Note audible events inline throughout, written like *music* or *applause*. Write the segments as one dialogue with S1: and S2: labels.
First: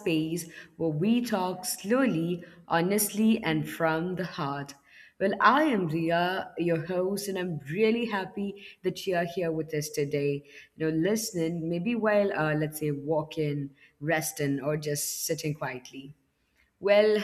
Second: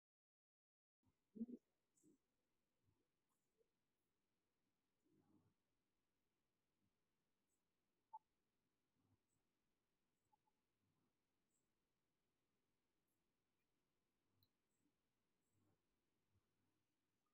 S1: space where we talk slowly, honestly, and from the heart. I am Ria, your host, and I'm really happy that you are here with us today. You know, listening, maybe while let's say, walking, resting, or just sitting quietly. Well,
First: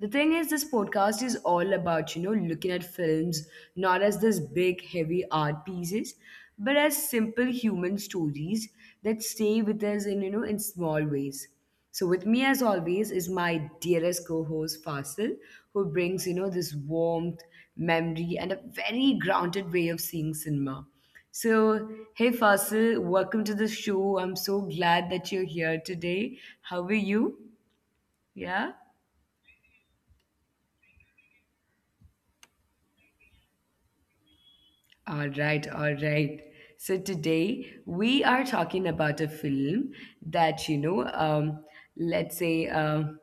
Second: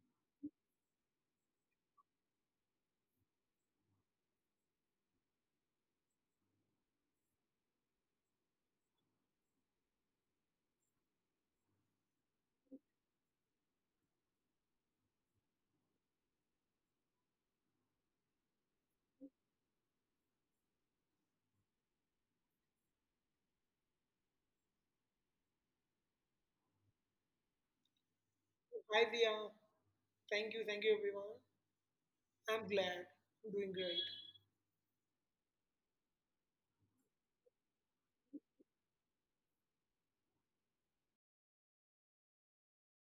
S1: the thing is, this podcast is all about, you know, looking at films not as this big, heavy art pieces, but as simple human stories that stay with us in small ways. So, with me, as always, is my dearest co host, Fasil, who brings, you know, this warmth, memory, and a very grounded way of seeing cinema. So, hey, Fasil, welcome to the show. I'm so glad that you're here today. How are you? Yeah?
S2: Hi, Dia. Thank you, everyone. I'm glad. I'm doing great.
S1: All right, all right. So today we are talking about a film that let's say. Um,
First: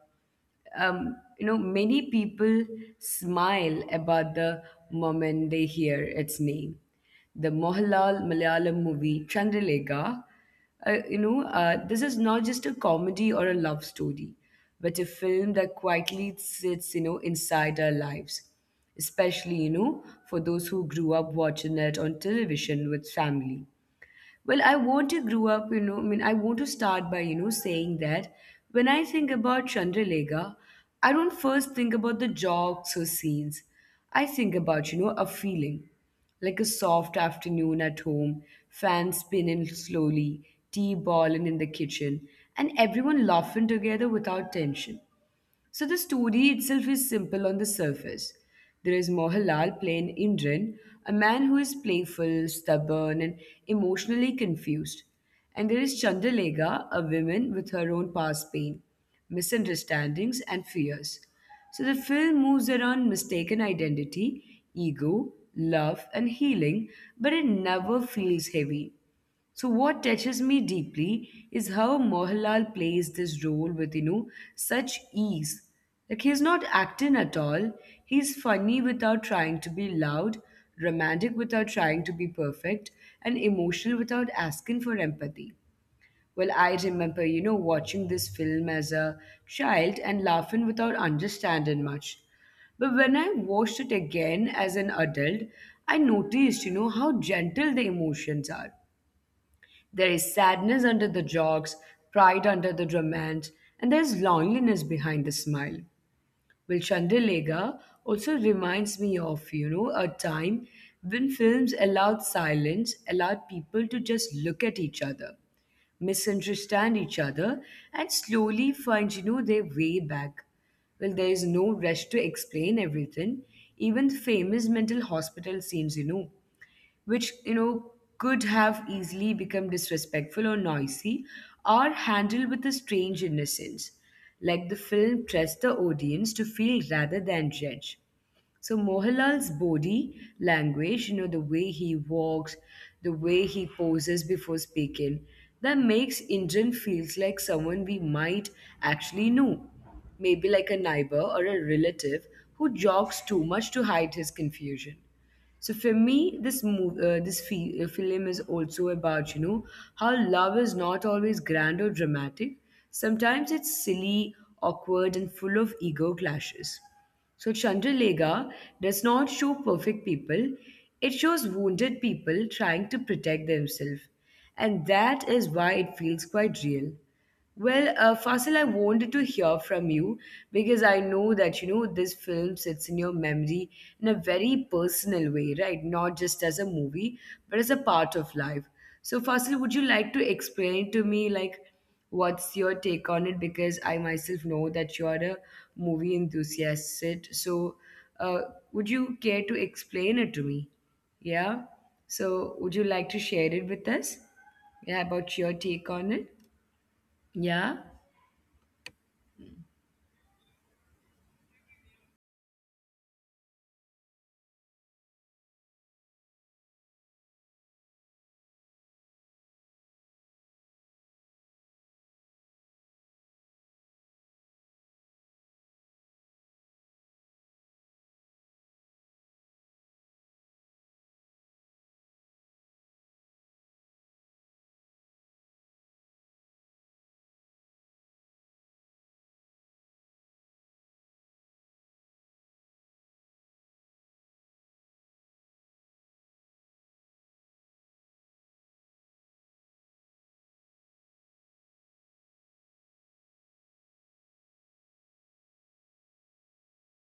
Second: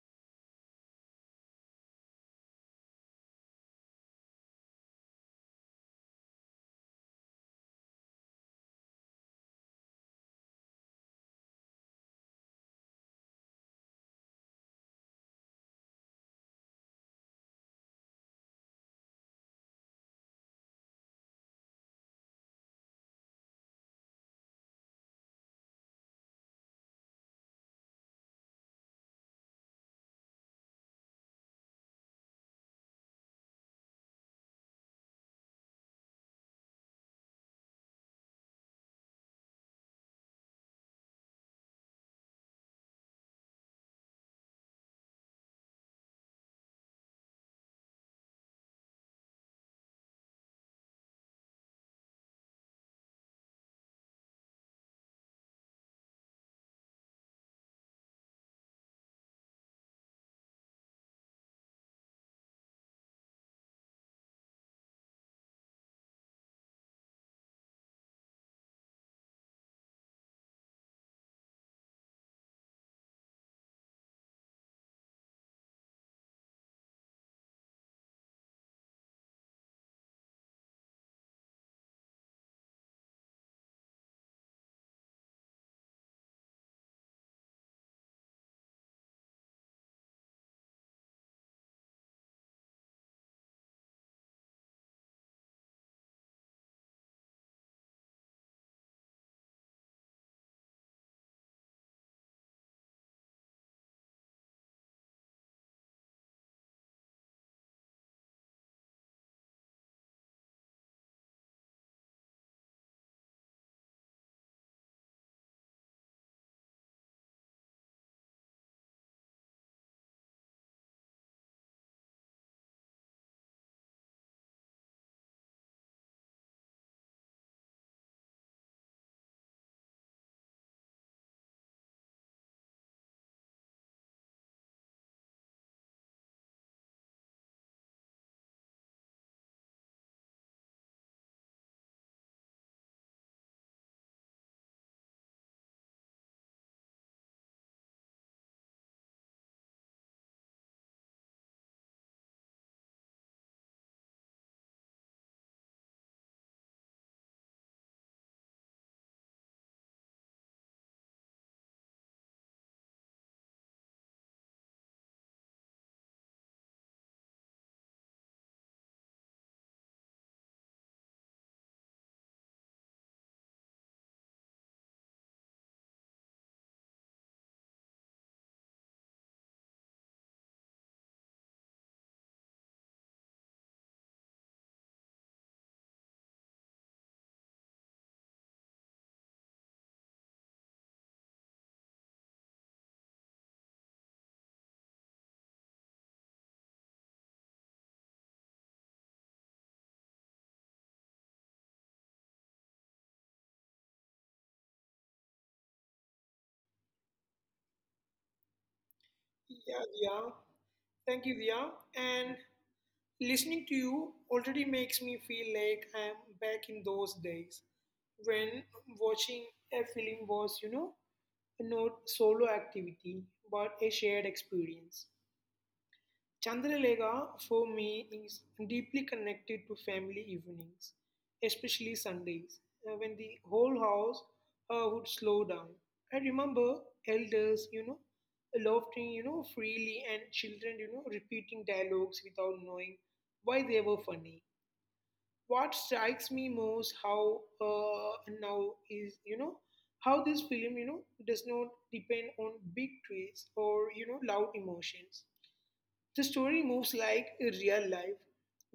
S1: um, You know, many people smile about the moment they hear its name. The Mohalal Malayalam movie Chandralekha, this is not just a comedy or a love story, but a film that quietly sits, you know, inside our lives. Especially, you know, for those who grew up watching it on television with family. I want to grow up, I want to start by, you know, saying that when I think about Chandralega, I don't first think about the jokes or scenes. I think about, you know, a feeling like a soft afternoon at home, fan spinning slowly, tea boiling in the kitchen, and everyone laughing together without tension. So the story itself is simple on the surface. There is Mohanlal playing Indran, a man who is playful, stubborn, and emotionally confused. And there is Chandralega, a woman with her own past pain, misunderstandings, and fears. So the film moves around mistaken identity, ego, love, and healing, but it never feels heavy. So what touches me deeply is how Mohanlal plays this role with you know such ease. Like he's not acting at all. He's funny without trying to be loud, romantic without trying to be perfect, and emotional without asking for empathy. I remember, you know, watching this film as a child and laughing without understanding much. But when I watched it again as an adult, I noticed, you know, how gentle the emotions are. There is sadness under the jokes, pride under the romance, and there is loneliness behind the smile. Chandralega also reminds me of, you know, a time when films allowed silence, allowed people to just look at each other, misunderstand each other, and slowly find, you know, their way back. There is no rush to explain everything, even famous mental hospital scenes, you know which you know could have easily become disrespectful or noisy, or handled with a strange innocence like the film pressed the audience to feel rather than judge. So Mohanlal's body language, you know, the way he walks, the way he poses before speaking, that makes Indran feels like someone we might actually know. Maybe like a neighbor or a relative who jogs too much to hide his confusion. So for me, this move, this fi- film is also about you know how love is not always grand or dramatic. Sometimes it's silly, awkward, and full of ego clashes. So Chandralega does not show perfect people; it shows wounded people trying to protect themselves, and that is why it feels quite real. Fasil, I wanted to hear from you because I know that you know this film sits in your memory in a very personal way, right? Not just as a movie, but as a part of life. So, Fasil, would you like to explain to me like what's your take on it? Because I myself know that you are a movie enthusiast. So, uh, would you care to explain it to me? Yeah. So, would you like to share it with us? Yeah, about your take on it? Yeah.
S2: Yeah, Dia. Thank you, Dia. And listening to you already makes me feel like I'm back in those days when watching a film was, not solo activity but a shared experience. Chandralega for me is deeply connected to family evenings, especially Sundays, when the whole house would slow down. I remember elders, laughing, freely, and children, repeating dialogues without knowing why they were funny. What strikes me most how now is, how this film, does not depend on big twists or, loud emotions. The story moves like a real life,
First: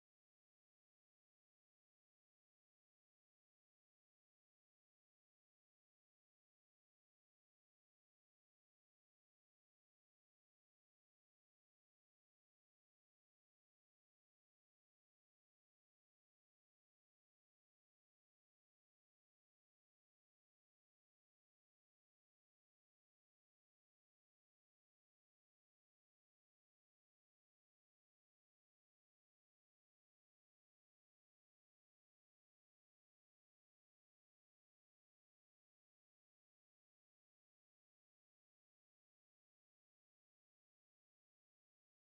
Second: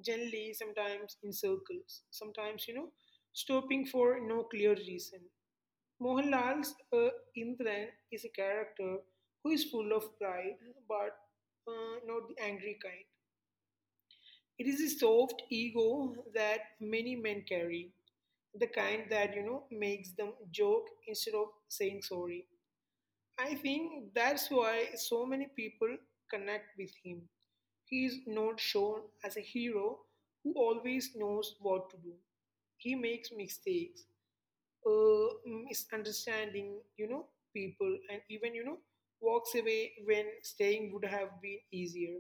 S2: generally, sometimes in circles, sometimes, stopping for no clear reason. Mohanlal's Indran is a character who is full of pride, but not the angry kind. It is a soft ego that many men carry, the kind that, makes them joke instead of saying sorry. I think that's why so many people connect with him. He is not shown as a hero who always knows what to do. He makes mistakes, uh, misunderstanding, people, and even, walks away when staying would have been easier.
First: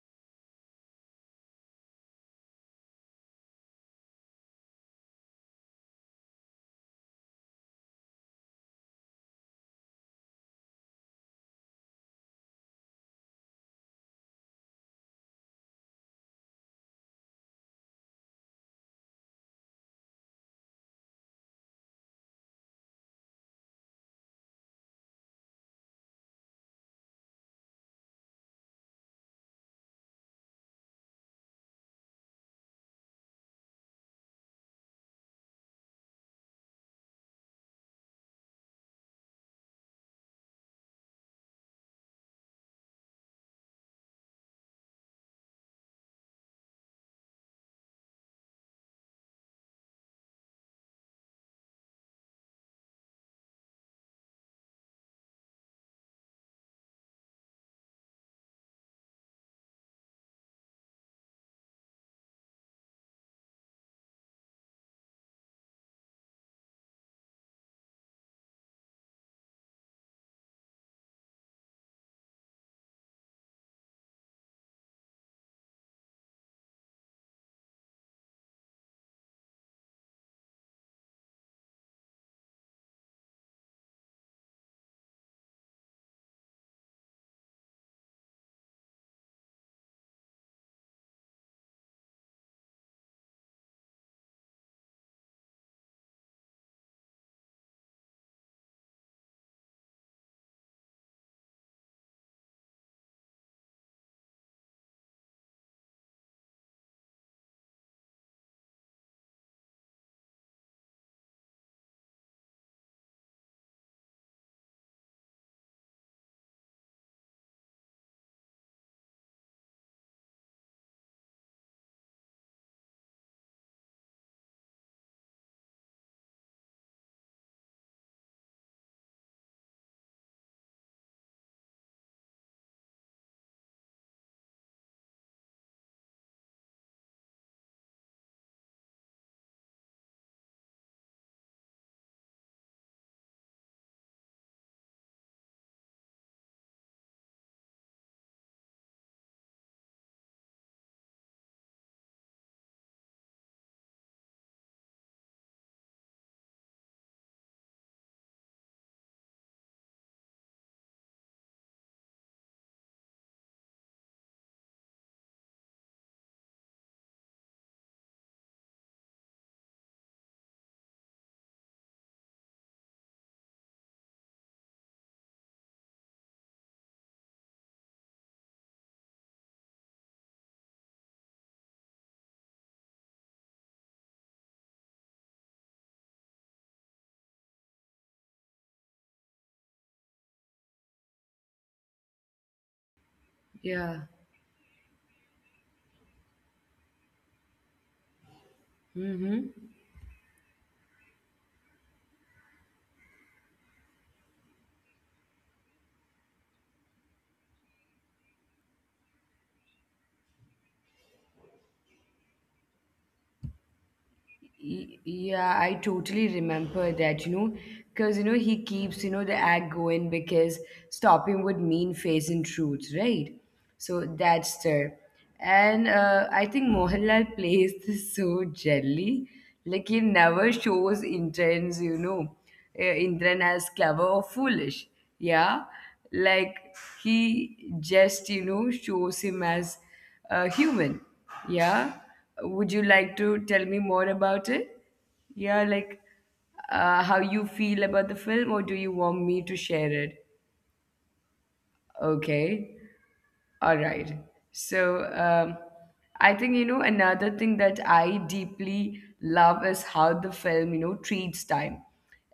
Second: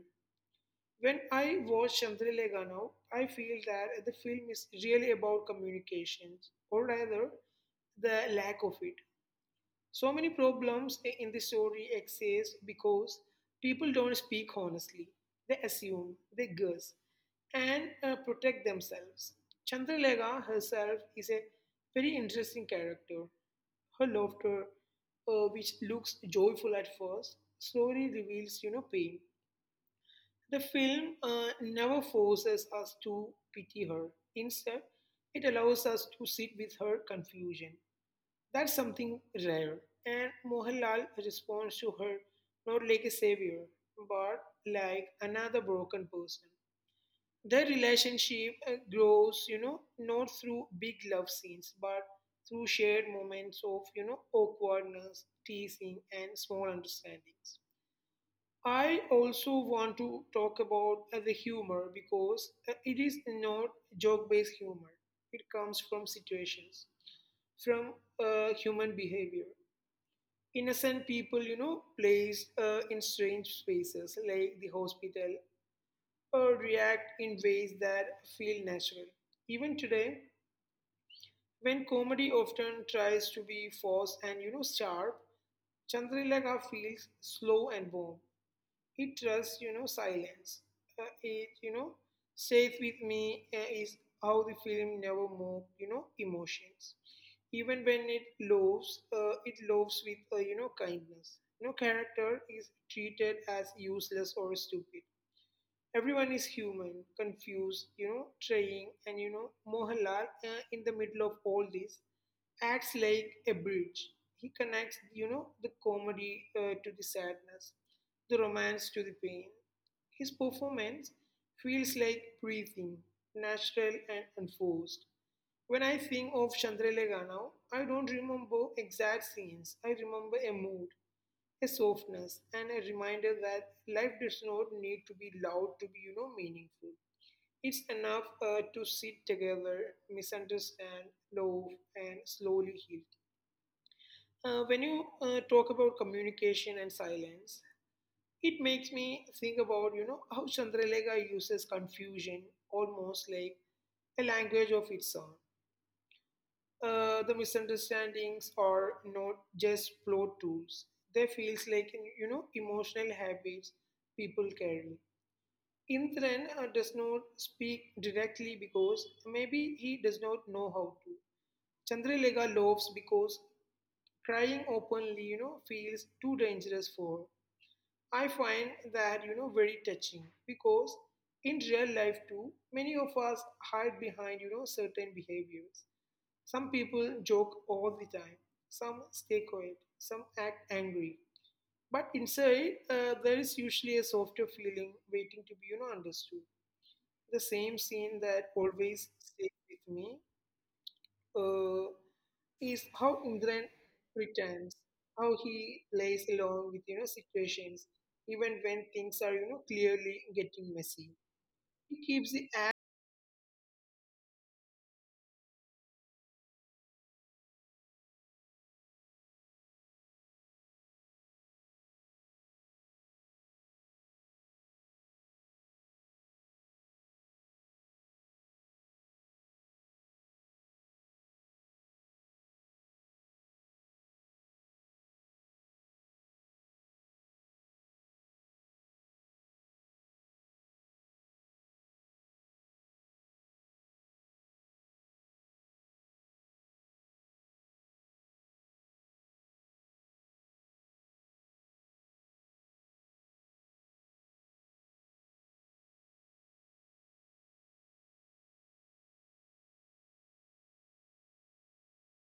S2: When I watch Chandrilega now, I feel that the film is really about communications, or rather, the lack of it. So many problems in the story exist because people don't speak honestly. They assume, they guess, and protect themselves. Chandralega herself is a very interesting character. Her laughter, which looks joyful at first, slowly reveals, pain. The film never forces us to pity her. Instead, it allows us to sit with her confusion. That's something rare, and Mohanlal responds to her not like a savior, but like another broken person. Their relationship grows, not through big love scenes, but through shared moments of, awkwardness, teasing, and small understandings. I also want to talk about the humor, because it is not joke based humor. It comes from situations, from human behavior, innocent people, placed in strange spaces like the hospital, or react in ways that feel natural. Even today, when comedy often tries to be forced and, sharp, Chandrilakha feels slow and warm. It trusts, silence. It, safe with me is how the film never move, emotions. Even when it loves with, kindness. No character is treated as useless or stupid. Everyone is human, confused, trying, and Mohanlal in the middle of all this acts like a bridge. He connects, the comedy to the sadness, the romance to the pain. His performance feels like breathing, natural and unforced. When I think of Chandralega now, I don't remember exact scenes. I remember a mood, a softness, and a reminder that life does not need to be loud to be meaningful. It's enough to sit together, misunderstand, love, and slowly heal. When you talk about communication and silence, it makes me think about how chandralekha uses confusion almost like a language of its own. The misunderstandings are not just flow tools. They feels like emotional habits people carry. Indran does not speak directly because maybe he does not know how to. Chandralega loves because crying openly, feels too dangerous for her. I find that very touching, because in real life too, many of us hide behind certain behaviors. Some people joke all the time, some stay quiet, some act angry. But inside, there is
S1: Yeah.
S2: usually a softer feeling waiting to be understood. The same scene that always stays
S1: Mm-hmm.
S2: with me uh, is how Indran returns, how he plays along with situations, even when things are clearly getting messy. He keeps the.
S1: Yeah, I totally remember that, you know, because, you know, he keeps, you know, the act going because stopping would mean facing truth, right? So that's there. And I think Mohanlal *laughs* plays this so gently. Like he never shows intent as clever or foolish. Yeah. Like he just, you know, shows him as human. Yeah. Would you like to tell me more about it? Yeah, like how you feel about the film, or do you want me to share it? Okay. All right. So, I think, you know, another thing that I deeply love is how the film, you know, treats time.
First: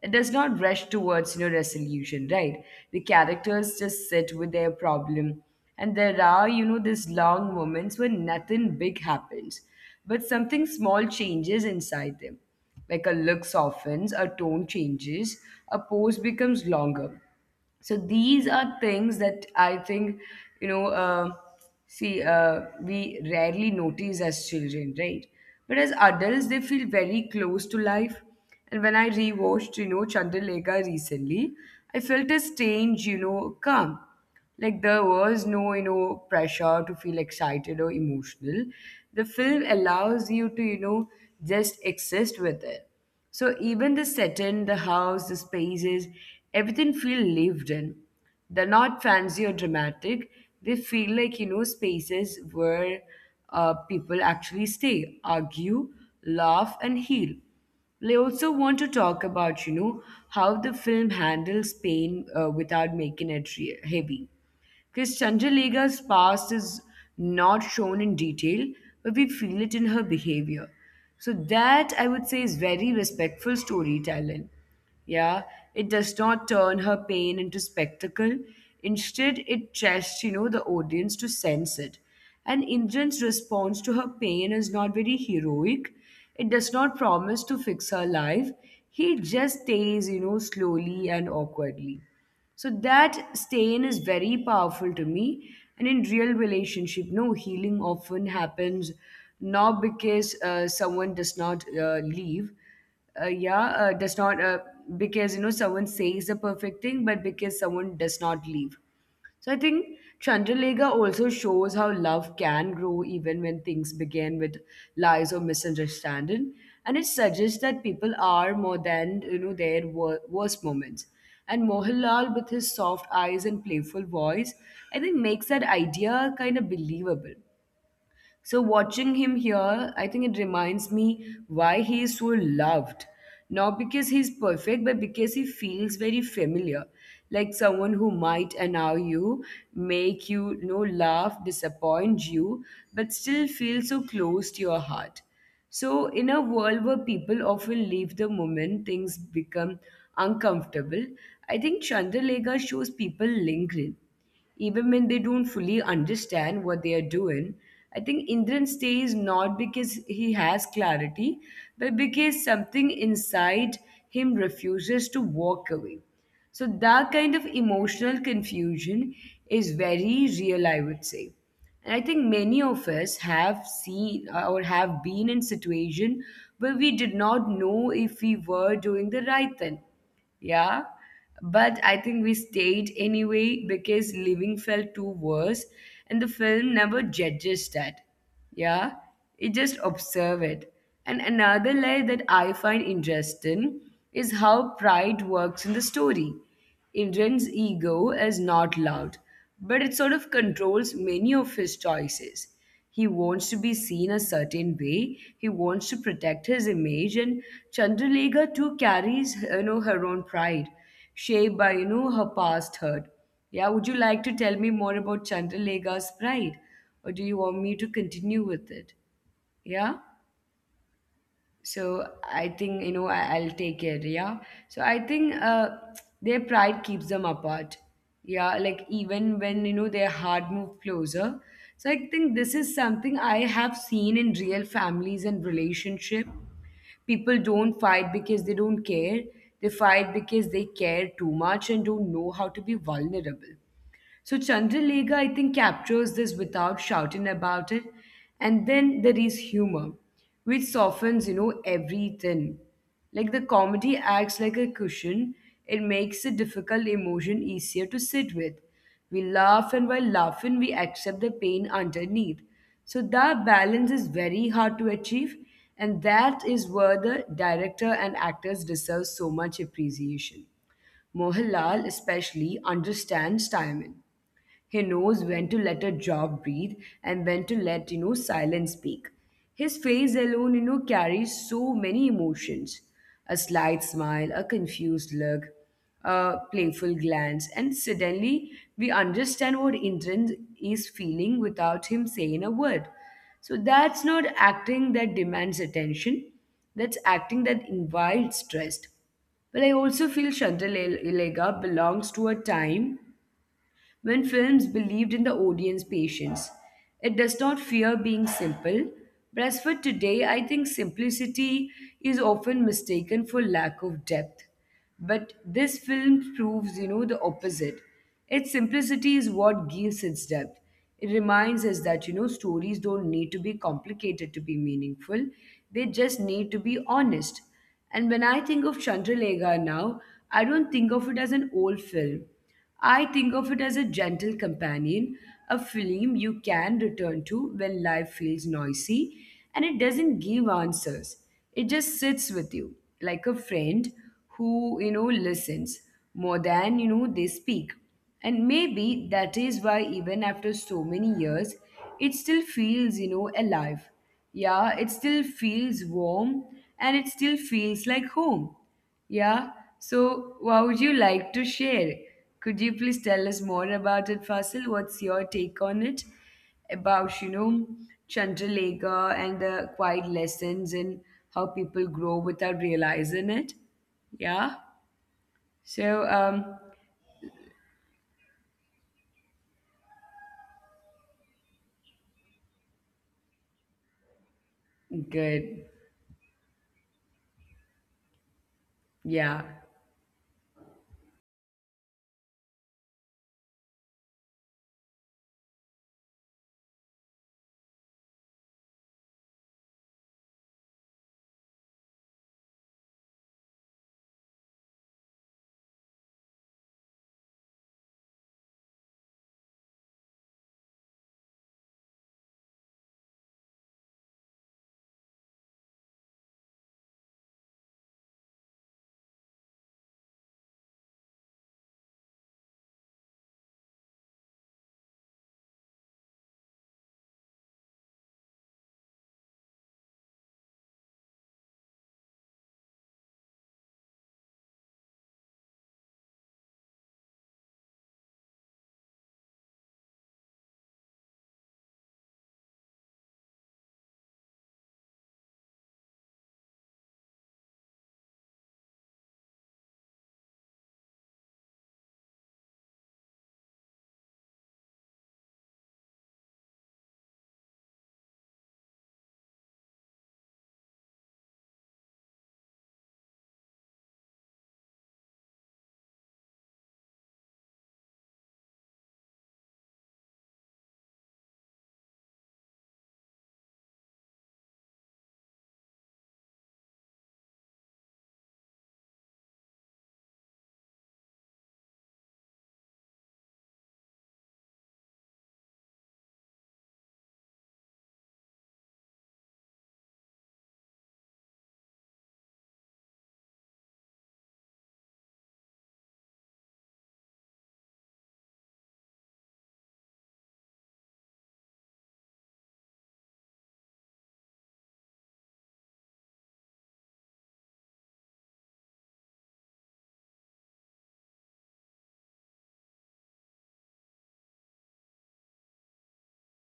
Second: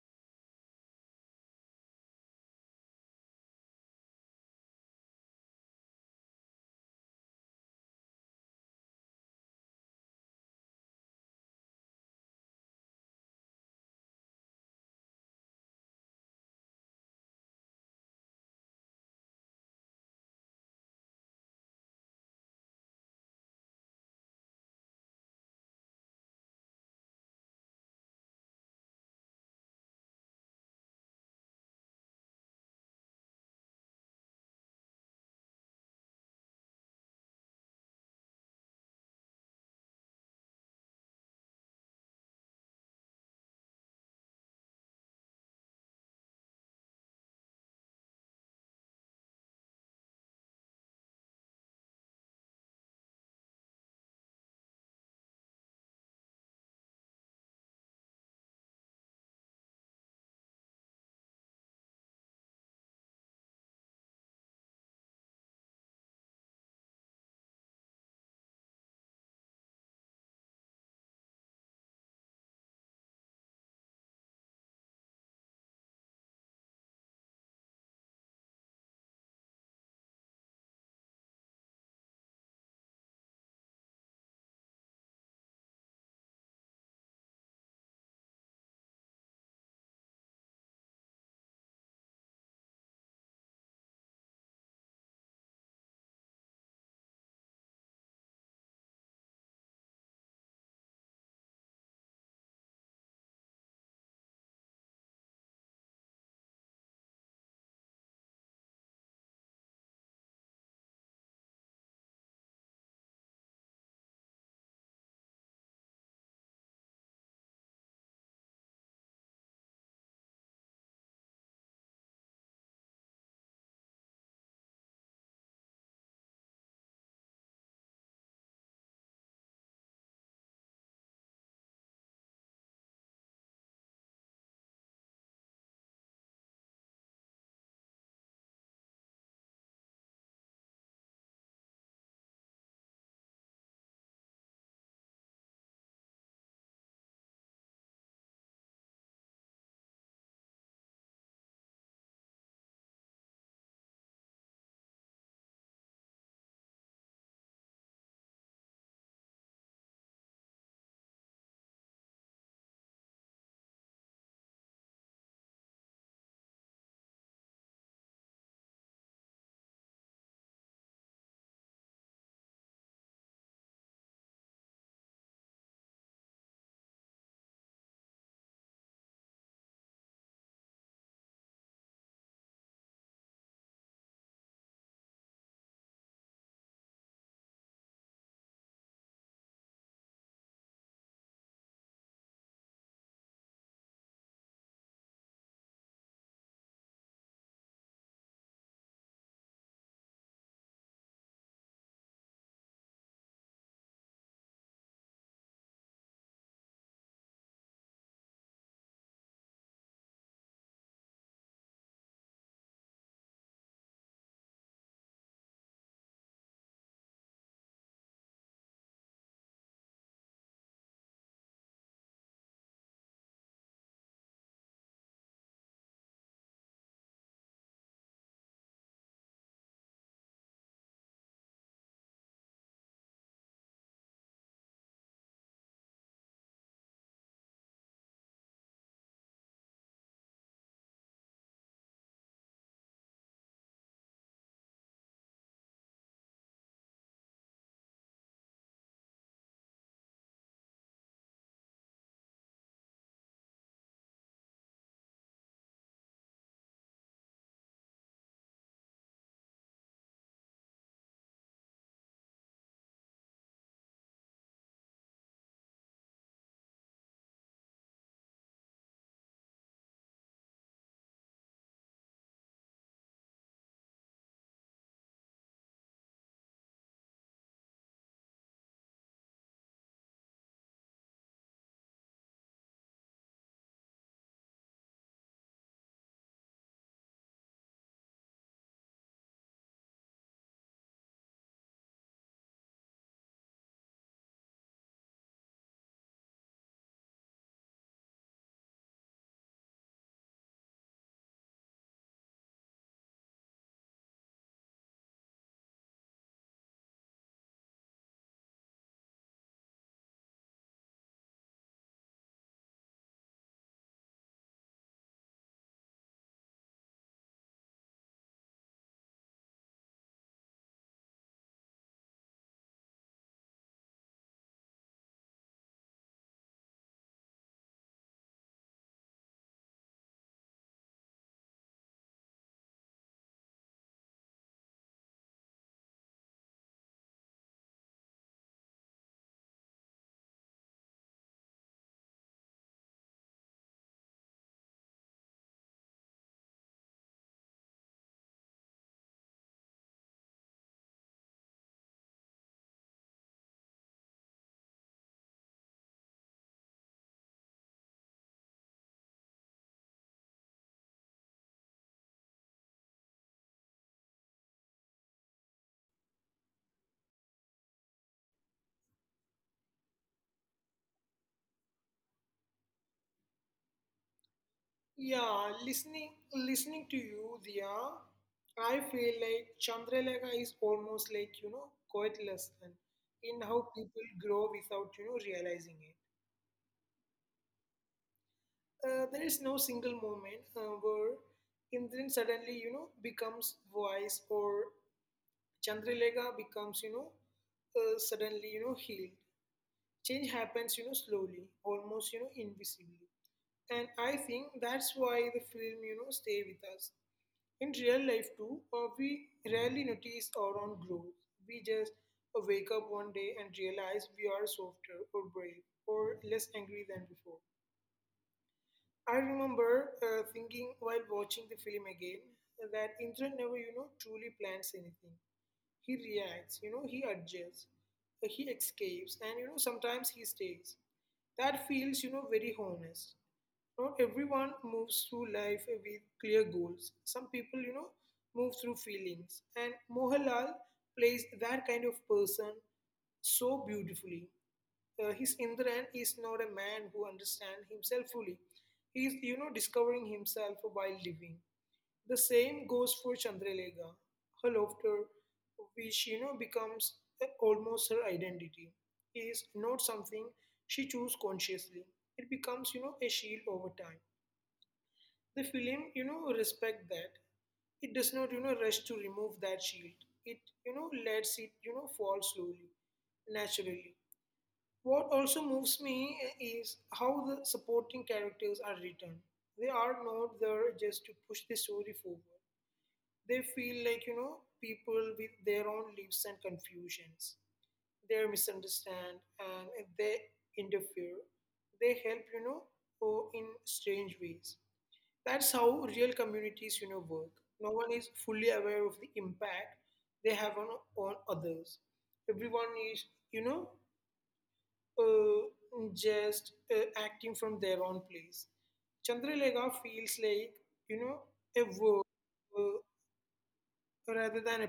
S1: It does not rush towards, you know, resolution, right? The characters just sit with their problem. And there are, you know, these long moments when nothing big happens, but something small changes inside them. Like a look softens, a tone changes, a pose becomes longer. So these are things that I think you know see we rarely notice as children, right? But as adults they feel very close to life. And when I rewatched, you know, Chandralekha recently, I felt a strange, you know, calm. Like there was no, you know, pressure to feel excited or emotional. The film allows you to, you know, just exist with it. So even the setting, the house, the spaces, everything feel lived in. They're not fancy or dramatic. They feel like, you know, spaces where people actually stay, argue, laugh, and heal. I also want to talk about, you know, how the film handles pain without making it heavy. Because Chandralegha's past is not shown in detail, but we feel it in her behavior. So that I would say is very respectful storytelling. Yeah, it does not turn her pain into spectacle. Instead, it trusts, you know, the audience to sense it. And Indran's response to her pain is not very heroic. It does not promise to fix her life. He just stays, you know, slowly and awkwardly. So that stain is very powerful to me. And in real relationship, no healing often happens not because someone does not leave, yeah, does not because you know someone says the perfect thing, but because someone does not leave. So I think Chandralega also shows how love can grow even when things begin with lies or misunderstanding, and it suggests that people are more than you know their worst moments. And Mohanlal, with his soft eyes and playful voice, I think makes that idea kind of believable. So watching him here, I think it reminds me why he is so loved. Not because he's perfect, but because he feels very familiar. Like someone who might annoy you, make you, you know, laugh, disappoint you, but still feel so close to your heart. So in a world where people often leave the moment things become uncomfortable, I think Chandralega shows people lingering even when they don't fully understand what they are doing. I think Indran stays not because he has clarity, but because something inside him refuses to walk away. So that kind of emotional confusion is very real, I would say. And I think many of us have seen or have been in situation where we did not know if we were doing the right thing. Yeah, but I think we stayed anyway because living felt too worse, and the film never judges that. Yeah, it just observes it. And another layer that I find interesting is how pride works in the story. Indran's ego is not loud, but it sort of controls many of his choices. He wants to be seen a certain way. He wants to protect his image, and Chandralega too carries, you know, her own pride, shaped by you know her past hurt. Yeah, would you like to tell me more about Chandralega's pride, or do you want me to continue with it? Yeah. So I think, you know, I'll take it. Yeah. So I think their pride keeps them apart. Yeah. Like even when, you know, their heart move closer. So I think this is something I have seen in real families and relationship. People don't fight because they don't care. They fight because they care too much and don't know how to be vulnerable. So Chandralega, I think, captures this without shouting about it. And then there is humor, which softens, you know, everything. Like the comedy acts like a cushion, it makes the difficult emotion easier to sit with. We laugh, and while laughing, we accept the pain underneath. So that balance is very hard to achieve, and that is where the director and actors deserve so much appreciation. Mohanlal especially understands timing. He knows when to let a job breathe and when to let, you know, silence speak. His face alone, you know, carries so many emotions. A slight smile, a confused look, a playful glance, and suddenly we understand what Indran is feeling without him saying a word. So that's not acting that demands attention. That's acting that invites trust. But I also feel Chandrale- belongs to a time when films believed in the audience patience. It does not fear being simple, but as for today, I think simplicity is often mistaken for lack of depth. But this film proves, you know, the opposite. Its simplicity is what gives its depth. It reminds us that, you know, stories don't need to be complicated to be meaningful, they just need to be honest. And when I think of Chandralega now, I don't think of it as an old film. I think of it as a gentle companion, a film you can return to when life feels noisy, and it doesn't give answers. It just sits with you, like a friend who, you know, listens more than, they speak. And maybe that is why, even after so many years, it still feels, you know, alive. Yeah, it still feels warm and it still feels like home. Yeah. So, what would you like to share? Could you please tell us more about it, Fasil? What's your take on it? About, you know, Chandralekha and the quiet lessons and how people grow without realizing it. Yeah. So, um,
S2: Yeah, listening to you, Dia, I feel like Chandralekha is almost like, quite lesson in how
S1: Good.
S2: people grow without, realizing it.
S1: Yeah.
S2: There is no single moment where Indran suddenly, becomes wise, or Chandralekha becomes, suddenly, healed. Change happens slowly, almost invisibly, and I think that's why the film stay with us. In real life too, we rarely notice our own growth. We just wake up one day and realize we are softer or brave or less angry than before. I remember thinking while watching the film again that indra never truly plans anything. He reacts, he adjusts, he escapes, and sometimes he stays. That feels very honest. Not everyone moves through life with clear goals. Some people move through feelings, and mohalal plays that kind of person so beautifully. His indran is not a man who understands himself fully. He is discovering himself while living. The same goes for Chandralega. Her laughter, which becomes almost her identity, is not something she chose consciously. It becomes a shield over time. The film respect that. It does not rush to remove that shield. It lets it fall slowly, naturally. What also moves me is how the supporting characters are written. They are not there just to push the story forward. They feel like, people with their own lives and confusions. They misunderstand and they interfere. They help, or in strange ways. That's how real communities, work. No one is fully aware of the impact they have on others. Everyone is, you know, just acting from their own place. Chandralega feels like, you know, a world uh, rather than a,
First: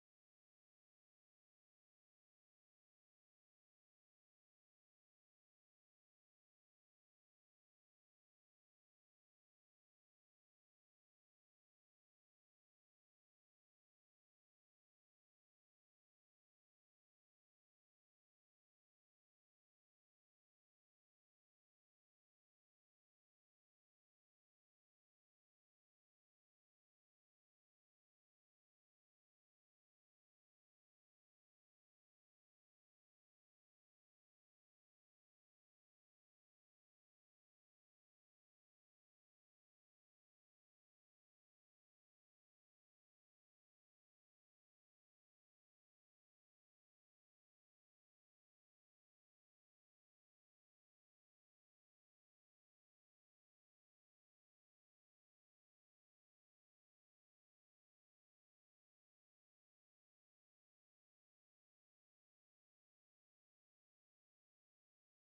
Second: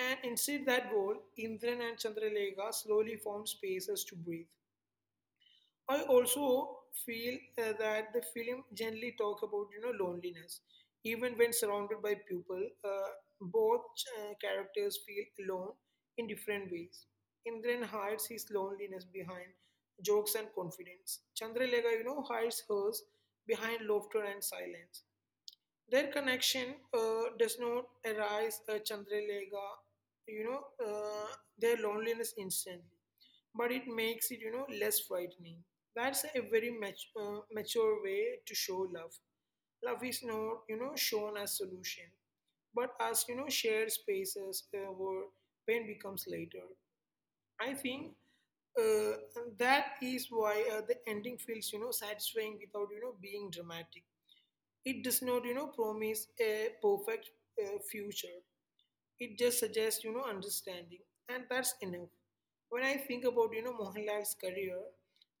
S2: and inside that wall, Indran and Chandralekha slowly found spaces to breathe. I also feel that the film generally talks about loneliness, even when surrounded by people. Both characters feel alone in different ways. Indran hides his loneliness behind jokes and confidence. Chandralekha, hides hers behind laughter and silence. Their connection does not arise a Chandralega, you know, uh, their loneliness instantly, but it makes it, less frightening. That's a very mature way to show love. Love is not, shown as solution, but as, shared spaces where pain becomes later. I think uh, that is why the ending feels, satisfying without, being dramatic. It does not, promise a perfect future. It just suggests, understanding, and that's enough. When I think about, Mohanlal's career,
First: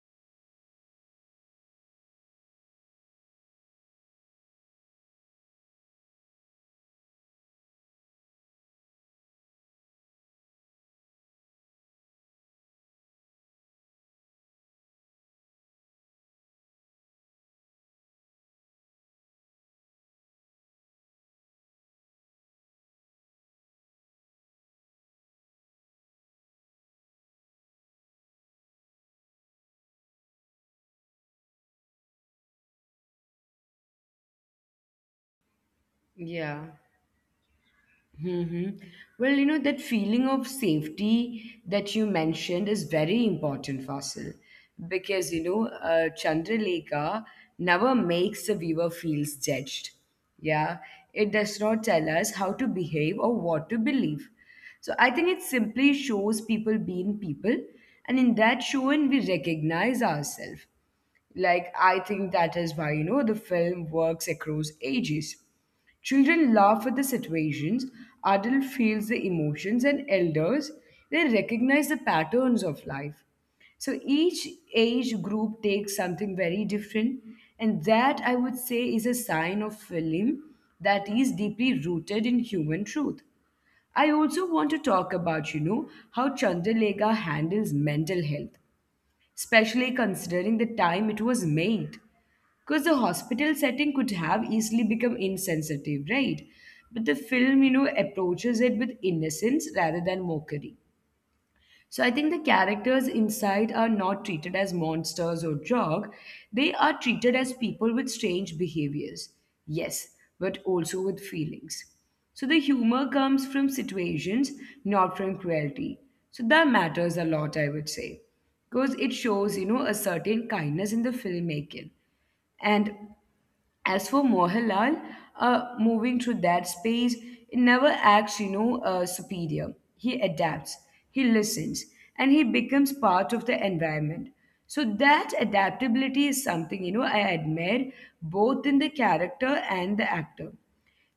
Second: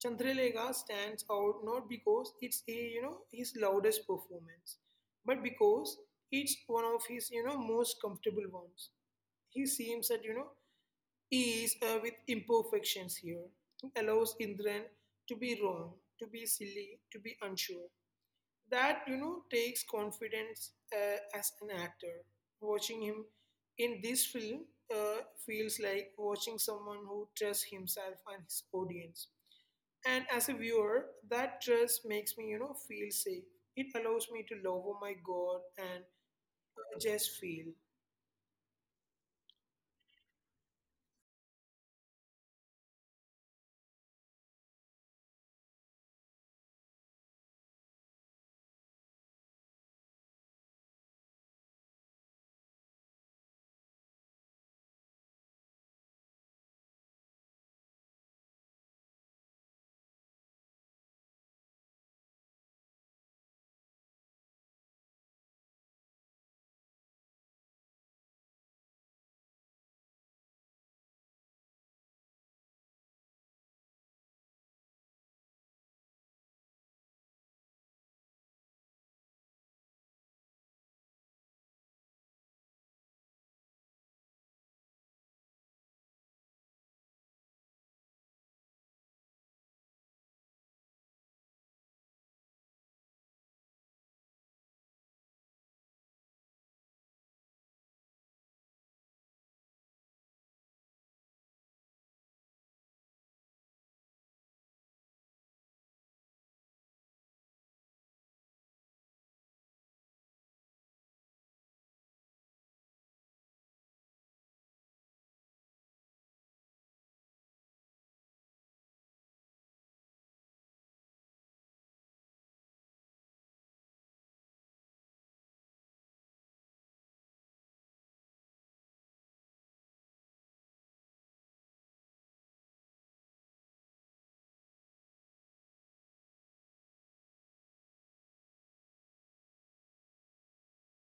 S2: Chandralega stands out not because it's a, his loudest performance, but because it's one of his, most comfortable ones. He seems at, ease with imperfections here. He allows Indran to be wrong, to be silly, to be unsure. That takes confidence as an actor. Watching him in this film feels like watching someone who trusts himself and his audience, and as a viewer that trust makes me feel safe. It allows me to lower my guard and
S1: Yeah.
S2: just feel.
S1: Hmm. Well, you know, that feeling of safety that you mentioned is very important, Fasil, because, Chandralekha never makes the viewer feels judged. Yeah. It does not tell us how to behave or what to believe. So I think it simply shows people being people, and in that showing, we recognize ourselves. Like, I think that is why, you know, the film works across ages. Children laugh at the situations, adult feels the emotions, and elders, they recognize the patterns of life. So each age group takes something very different, and that I would say is a sign of film that is deeply rooted in human truth. I also want to talk about, you know, how Chandralekha handles mental health especially considering the time it was made. Because the hospital setting could have easily become insensitive, right? But the film, you know, approaches it with innocence rather than mockery. So I think the characters inside are not treated as monsters or jog. They are treated as people with strange behaviors. Yes, but also with feelings. So the humor comes from situations, not from cruelty. So that matters a lot, I would say. Because it shows, you know, a certain kindness in the filmmaking. And as for Mohanlal, moving through that space, he never acts, superior. He adapts, he listens, and he becomes part of the environment. So that adaptability is something, you know, I admire both in the character and the actor.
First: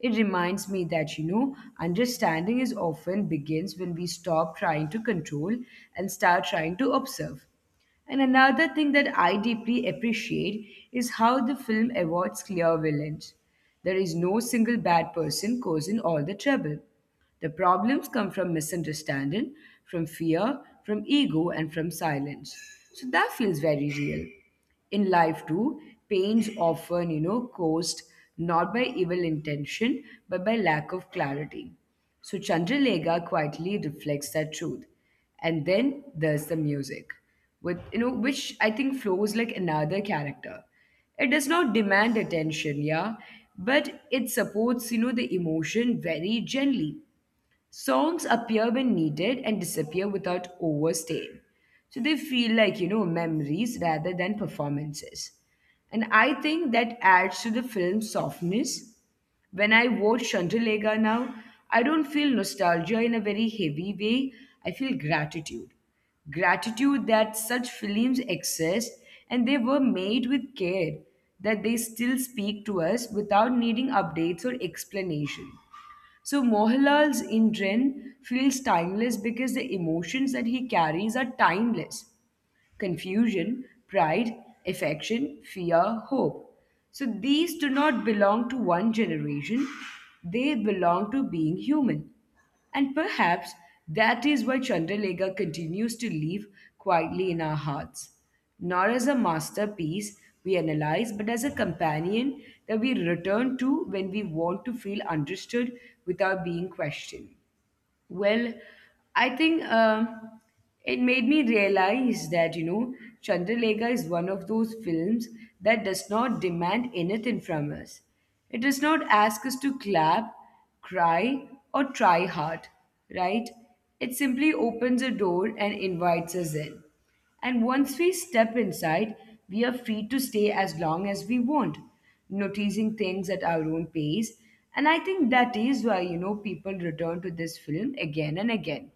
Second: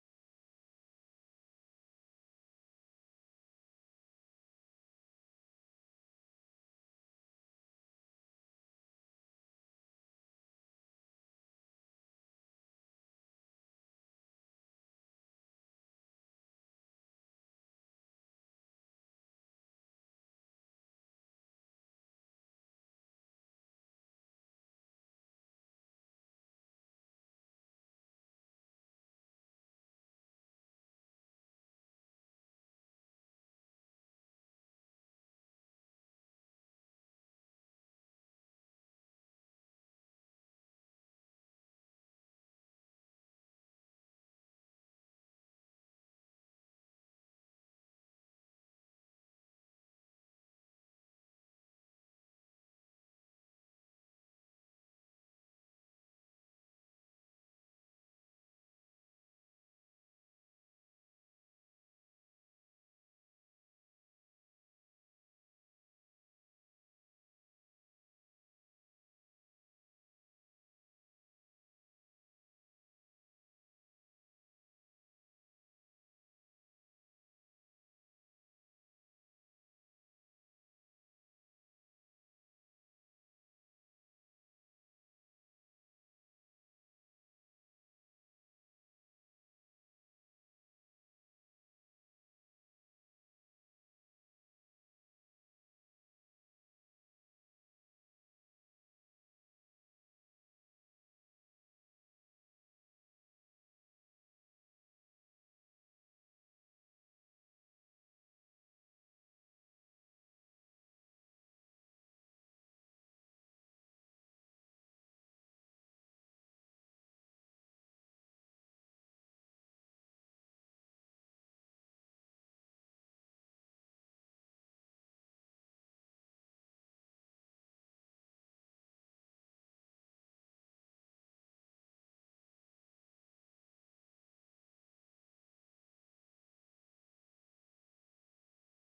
S1: It reminds me that, you know, understanding is often begins when we stop trying to control and start trying to observe. And another thing that I deeply appreciate is how the film avoids clear villains. There is no single bad person causing all the trouble. The problems come from misunderstanding, from fear, from ego, and from silence. So that feels very real in life too, pains often, you know, caused not by evil intention but by lack of clarity. So Chandralega quietly reflects that truth. And then there's the music, with you know, which I think flows like another character. It does not demand attention, yeah, but it supports, you know, the emotion very gently. Songs appear when needed and disappear without overstaying. So they feel like, you know, memories rather than performances. And I think that adds to the film's softness. When I watch Chandralega now, I don't feel nostalgia in a very heavy way. I feel gratitude. Gratitude that such films exist and they were made with care, that they still speak to us without needing updates or explanation. So Mohanlal's Indran feels timeless because the emotions that he carries are timeless confusion, pride, affection, fear, hope. So these do not belong to one generation, they belong to being human. And perhaps that is why Chandralega continues to live quietly in our hearts, not as a masterpiece we analyze, but as a companion that we return to when we want to feel understood without being questioned. Well, I think it made me realize that, you know, Chandralekha is one of those films that does not demand anything from us. It does not ask us to clap, cry, or try hard, right? It simply opens a door and invites us in. And once we step inside, we are free to stay as long as we want, noticing things at our own pace. And I think that is why, you know, people return to this film again and again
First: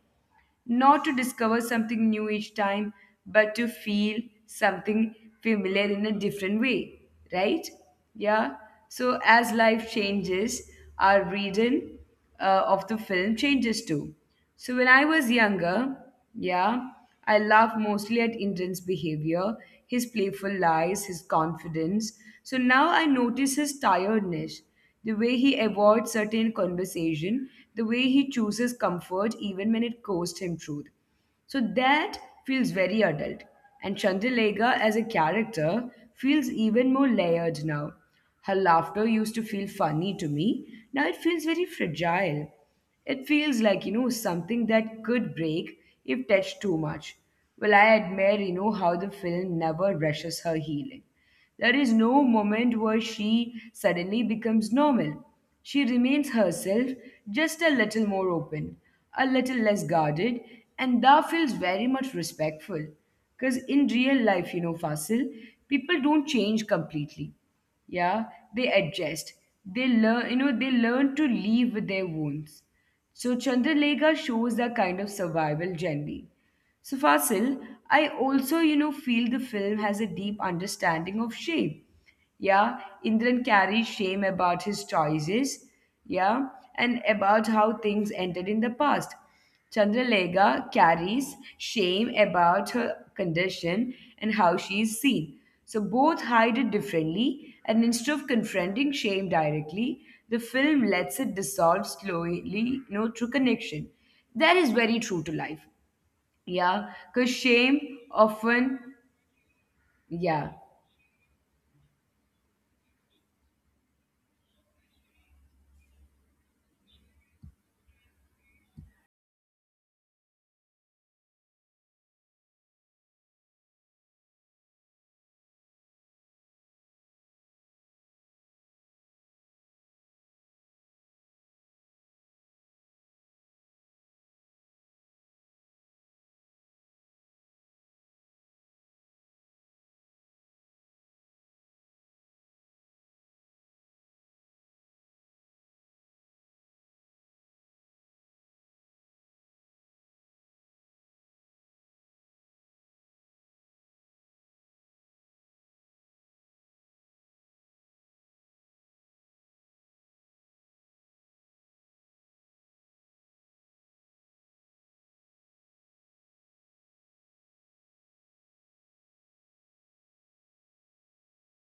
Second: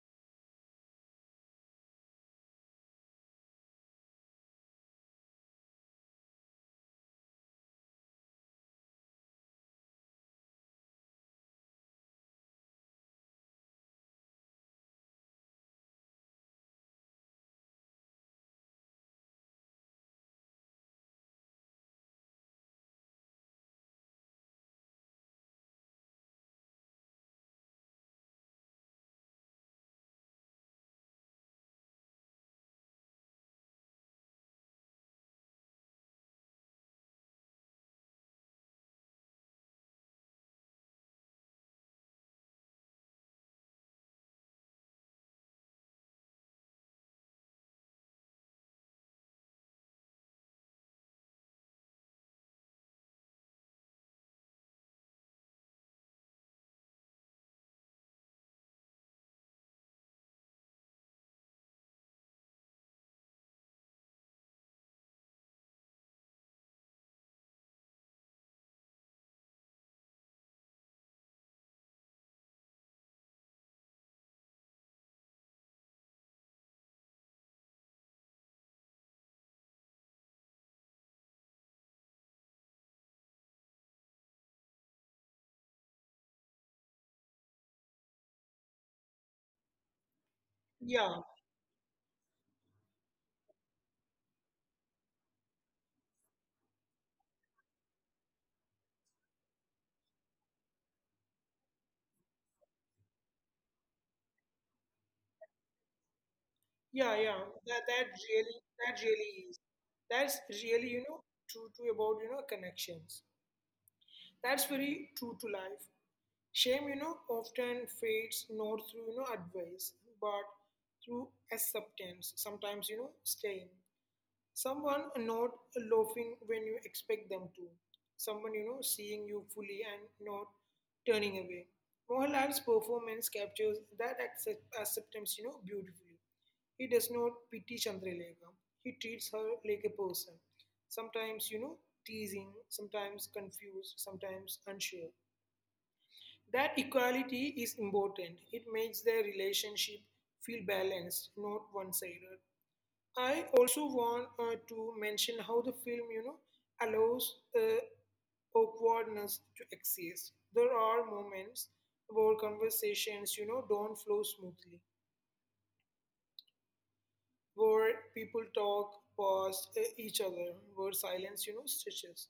S1: not to discover something new each time, but to feel something familiar in a different way, right? Yeah. So as life changes, our reading of the film changes too. So when I was younger, yeah, I laughed mostly at Indran's behavior, his playful lies, his confidence. So now I notice his tiredness the way he avoids certain conversation, the way he chooses comfort even when it costs him truth. So that feels very adult. And Chandralega as a character feels even more layered now. Her laughter used to feel funny to me. Now it feels very fragile. It feels like, you know, something that could break if touched too much. Well, I admire, you know, how the film never rushes her healing. There is no moment where she suddenly becomes normal. She remains herself, just a little more open, a little less guarded, and that feels very much respectful. Because in real life, you know, Fasil, people don't change completely. Yeah, they adjust. They learn, you know, they learn to live with their wounds. So Chandralekha shows that kind of survival gently. So, Fasil, I also, you know, feel the film has a deep understanding of shame. Yeah, Indran carries shame about his choices. Yeah, and about how things ended in the past.
S2: Yeah,
S1: Chandralega carries shame about her condition and how she is seen. So both hide it differently, and instead of confronting shame directly, the film lets it dissolve slowly, you know, through connection. That is very true to life.
S2: yeah, yeah.
S1: Yeah,
S2: that
S1: because
S2: that really
S1: shame often,
S2: is. That's really
S1: yeah,
S2: true to about connections. That's very true to life. Shame, often fades not through, advice, but through acceptance, sometimes, staying. Someone not laughing when you expect them to, someone seeing you fully and not turning away. Mohanlal's performance captures that acceptance beautifully. He does not pity chandralekha. He treats her like a person, sometimes teasing, sometimes confused, sometimes unsure. That equality is important. It makes their relationship feel balanced, not one-sided. I also want to mention how the film, allows awkwardness to exist. There are moments where conversations, don't flow smoothly, where people talk past each other, where silence, stretches.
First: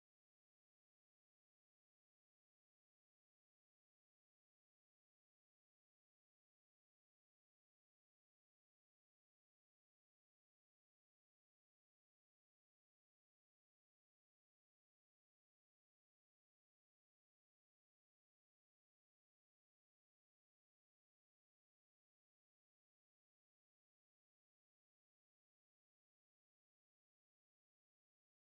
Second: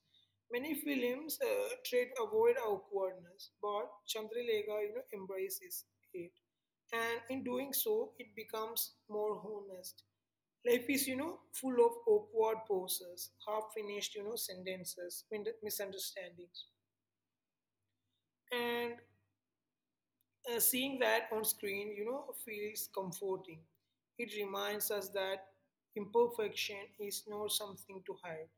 S2: Many films try to avoid awkwardness, but Chandralekha, embraces it. And in doing so, it becomes more honest. Life is, full of awkward pauses, half finished, sentences, misunderstandings. And seeing that on screen, feels comforting. It reminds us that imperfection is not something to hide.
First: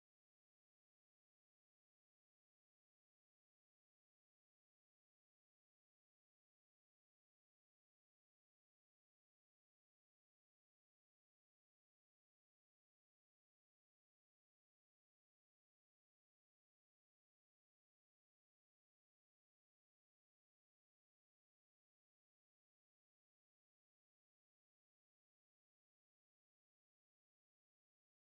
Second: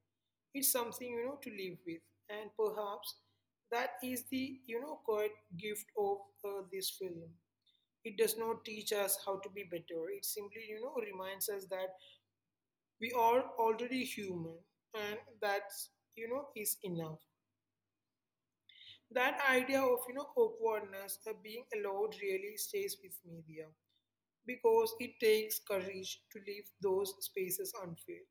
S2: It's something, to live with. And perhaps that is the, quiet gift of this film. It does not teach us how to be better. It simply, reminds us that we are already human, and that's, is enough. That idea of awkwardness, being allowed really stays with me there, because it takes courage to leave those spaces unfilled.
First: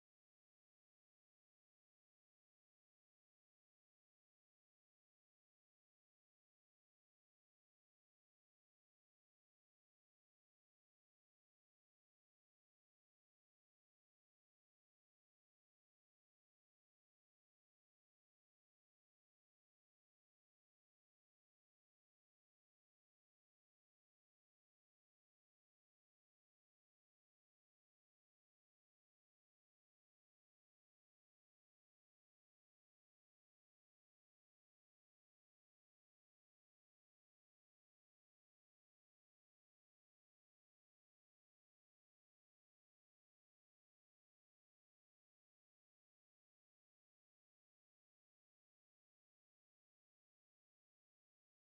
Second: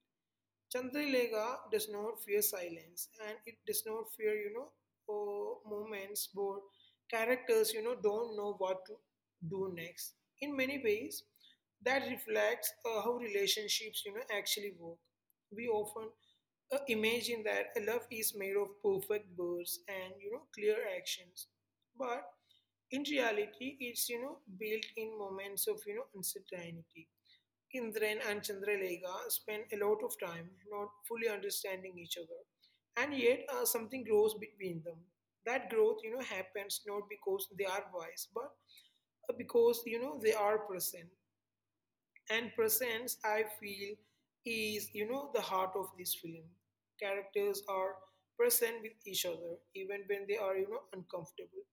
S2: Chandralega does not fear silence, and it does not fear, moments where characters, don't know what to do next. In many ways, that reflects how relationships, actually work. We often imagine that a love is made of perfect words and, clear actions. But in reality, it's, built in moments of, uncertainty. Indran and Chandralekha spend a lot of time not fully understanding each other, and yet something grows between them. That growth, happens not because they are wise, but because they are present. And presence, I feel, is the heart of this film. Characters are present with each other, even when they are uncomfortable,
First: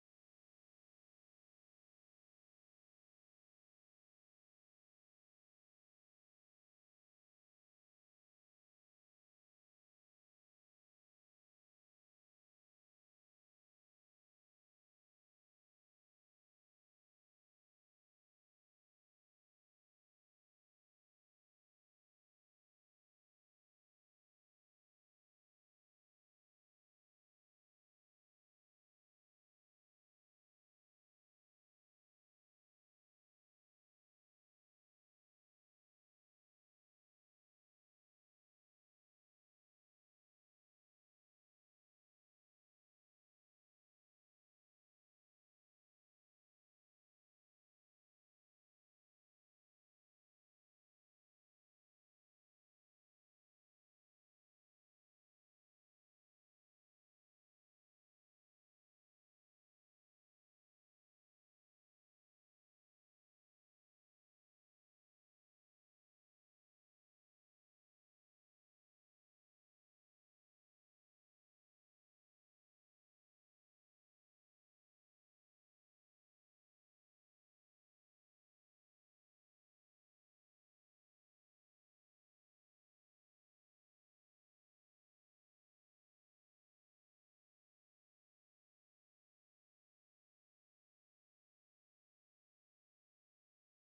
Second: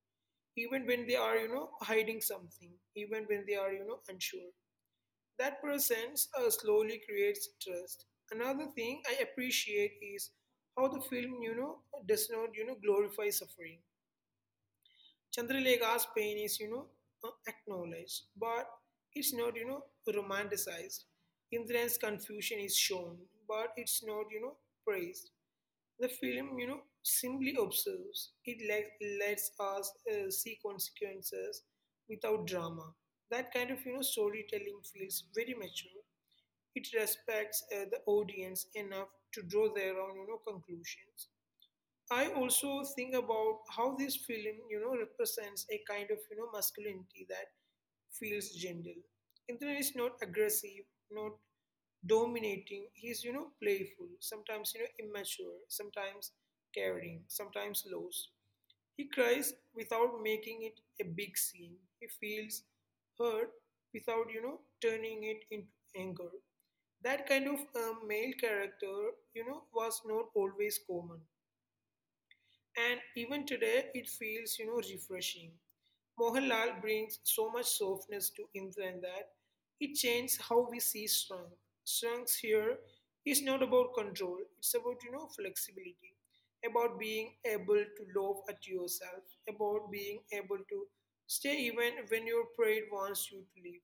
S2: even when they are hiding something, even when they are unsure. That presence slowly creates trust. Another thing I appreciate is how the film, does not, glorify suffering. Chandralekha's pain is, acknowledged, but it's not, romanticized. Indra's confusion is shown, but it's not, praised. The film, simply observes. Lets us see consequences without drama. That kind of, storytelling feels very mature. It respects the audience enough to draw their own conclusions. I also think about how this film represents a kind of masculinity that feels gentle. Indra is not aggressive, not dominating. He's playful sometimes, immature sometimes, caring sometimes, lost. He cries without making it a big scene. He feels hurt without, turning it into anger. That kind of male character, was not always common. And even today, it feels, refreshing. Mohanlal brings so much softness to Indran that it changes how we see strength. Strength here is not about control; it's about, flexibility, about being able to love at yourself, about being able to stay even when your pride wants you to leave.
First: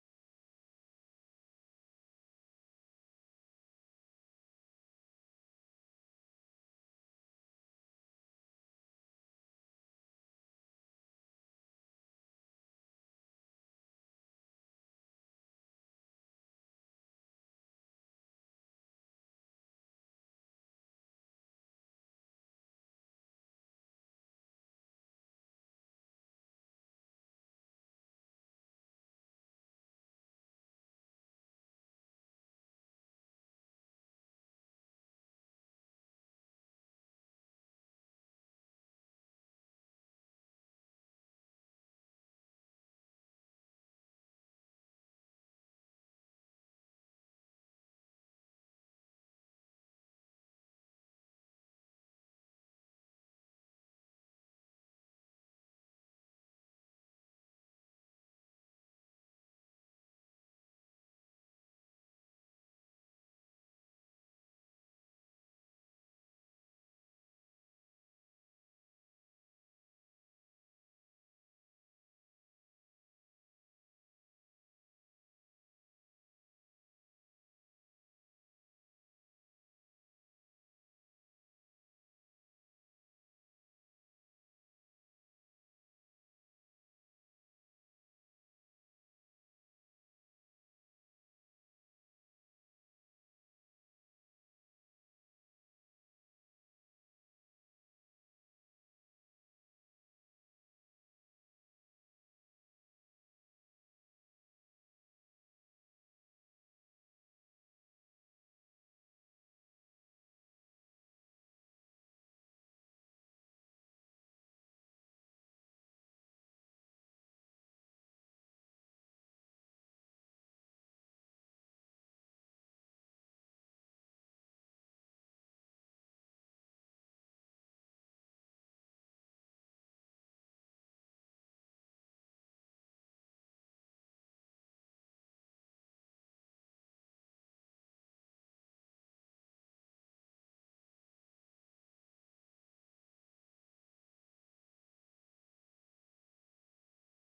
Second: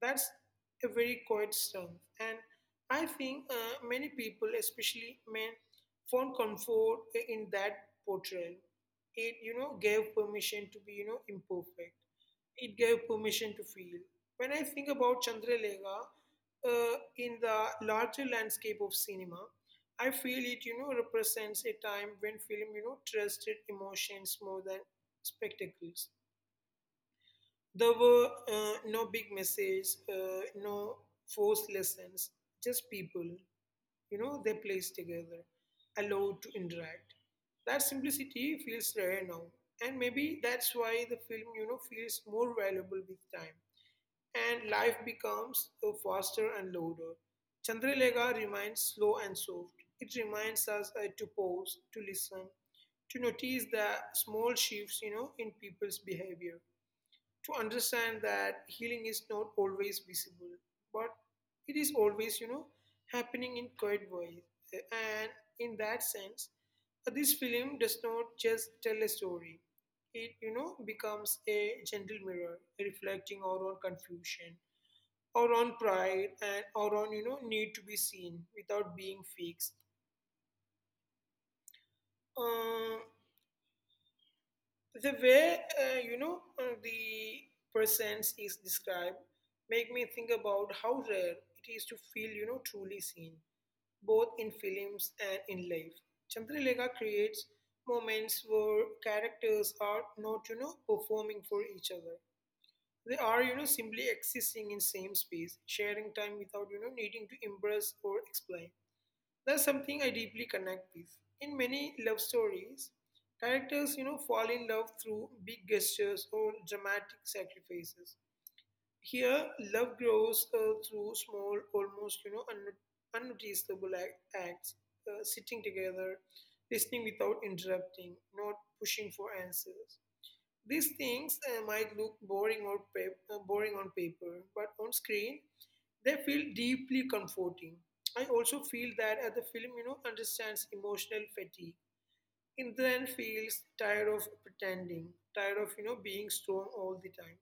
S2: That's a very quiet strength. And I think many people, especially men, found comfort in that portrayal. It, gave permission to be, imperfect. It gave permission to feel. When I think about Chandralekha in the larger landscape of cinema, I feel it, represents a time when film, trusted emotions more than spectacles. There were no big message, no forced lessons, just people. They plays together, allowed to interact. That simplicity feels rare now, and maybe that's why the film, feels more valuable with time, and life becomes faster and louder. Chandralega remains slow and soft. It reminds us to pause, to listen, to notice the small shifts, in people's behavior, to understand that healing is not always visible, but it is always, happening in quiet ways. And in that sense, this film does not just tell a story. It, becomes a gentle mirror, reflecting our own confusion, our own pride, and our own, need to be seen without being fixed. Uh, the way the presence is described make me think about how rare it is to feel truly seen, both in films and in life. Chandralekha creates moments where characters are not performing for each other. They are simply existing in same space, sharing time without needing to impress or explain. That's something I deeply connect with. In many love stories, characters, fall in love through big gestures or dramatic sacrifices. Here, love grows through small, almost, unnoticeable acts, sitting together, listening without interrupting, not pushing for answers. These things might look boring or boring on paper, but on screen, they feel deeply comforting. I also feel that the film, understands emotional fatigue. Indran feels tired of pretending, tired of being strong all the time.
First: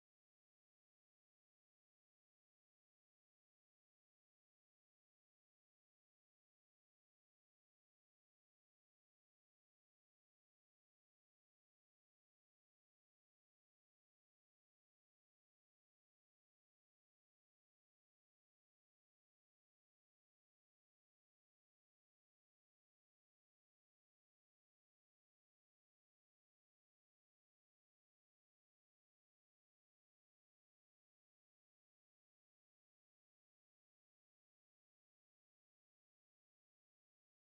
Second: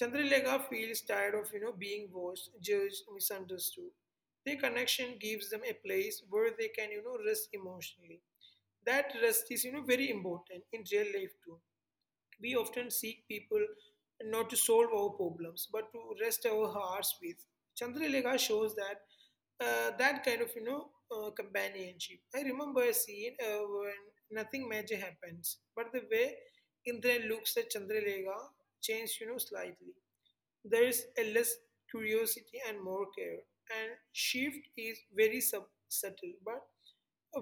S2: Chandralekha feels tired of being watched, judged, misunderstood. Their connection gives them a place where they can rest emotionally. That rest is very important in real life too. We often seek people not to solve our problems, but to rest our hearts with. Chandralekha shows that kind of companionship. I remember a scene when nothing major happens, but the way Indra looks at Chandralekha changed slightly. There is a less curiosity and more care, and shift is very subtle, but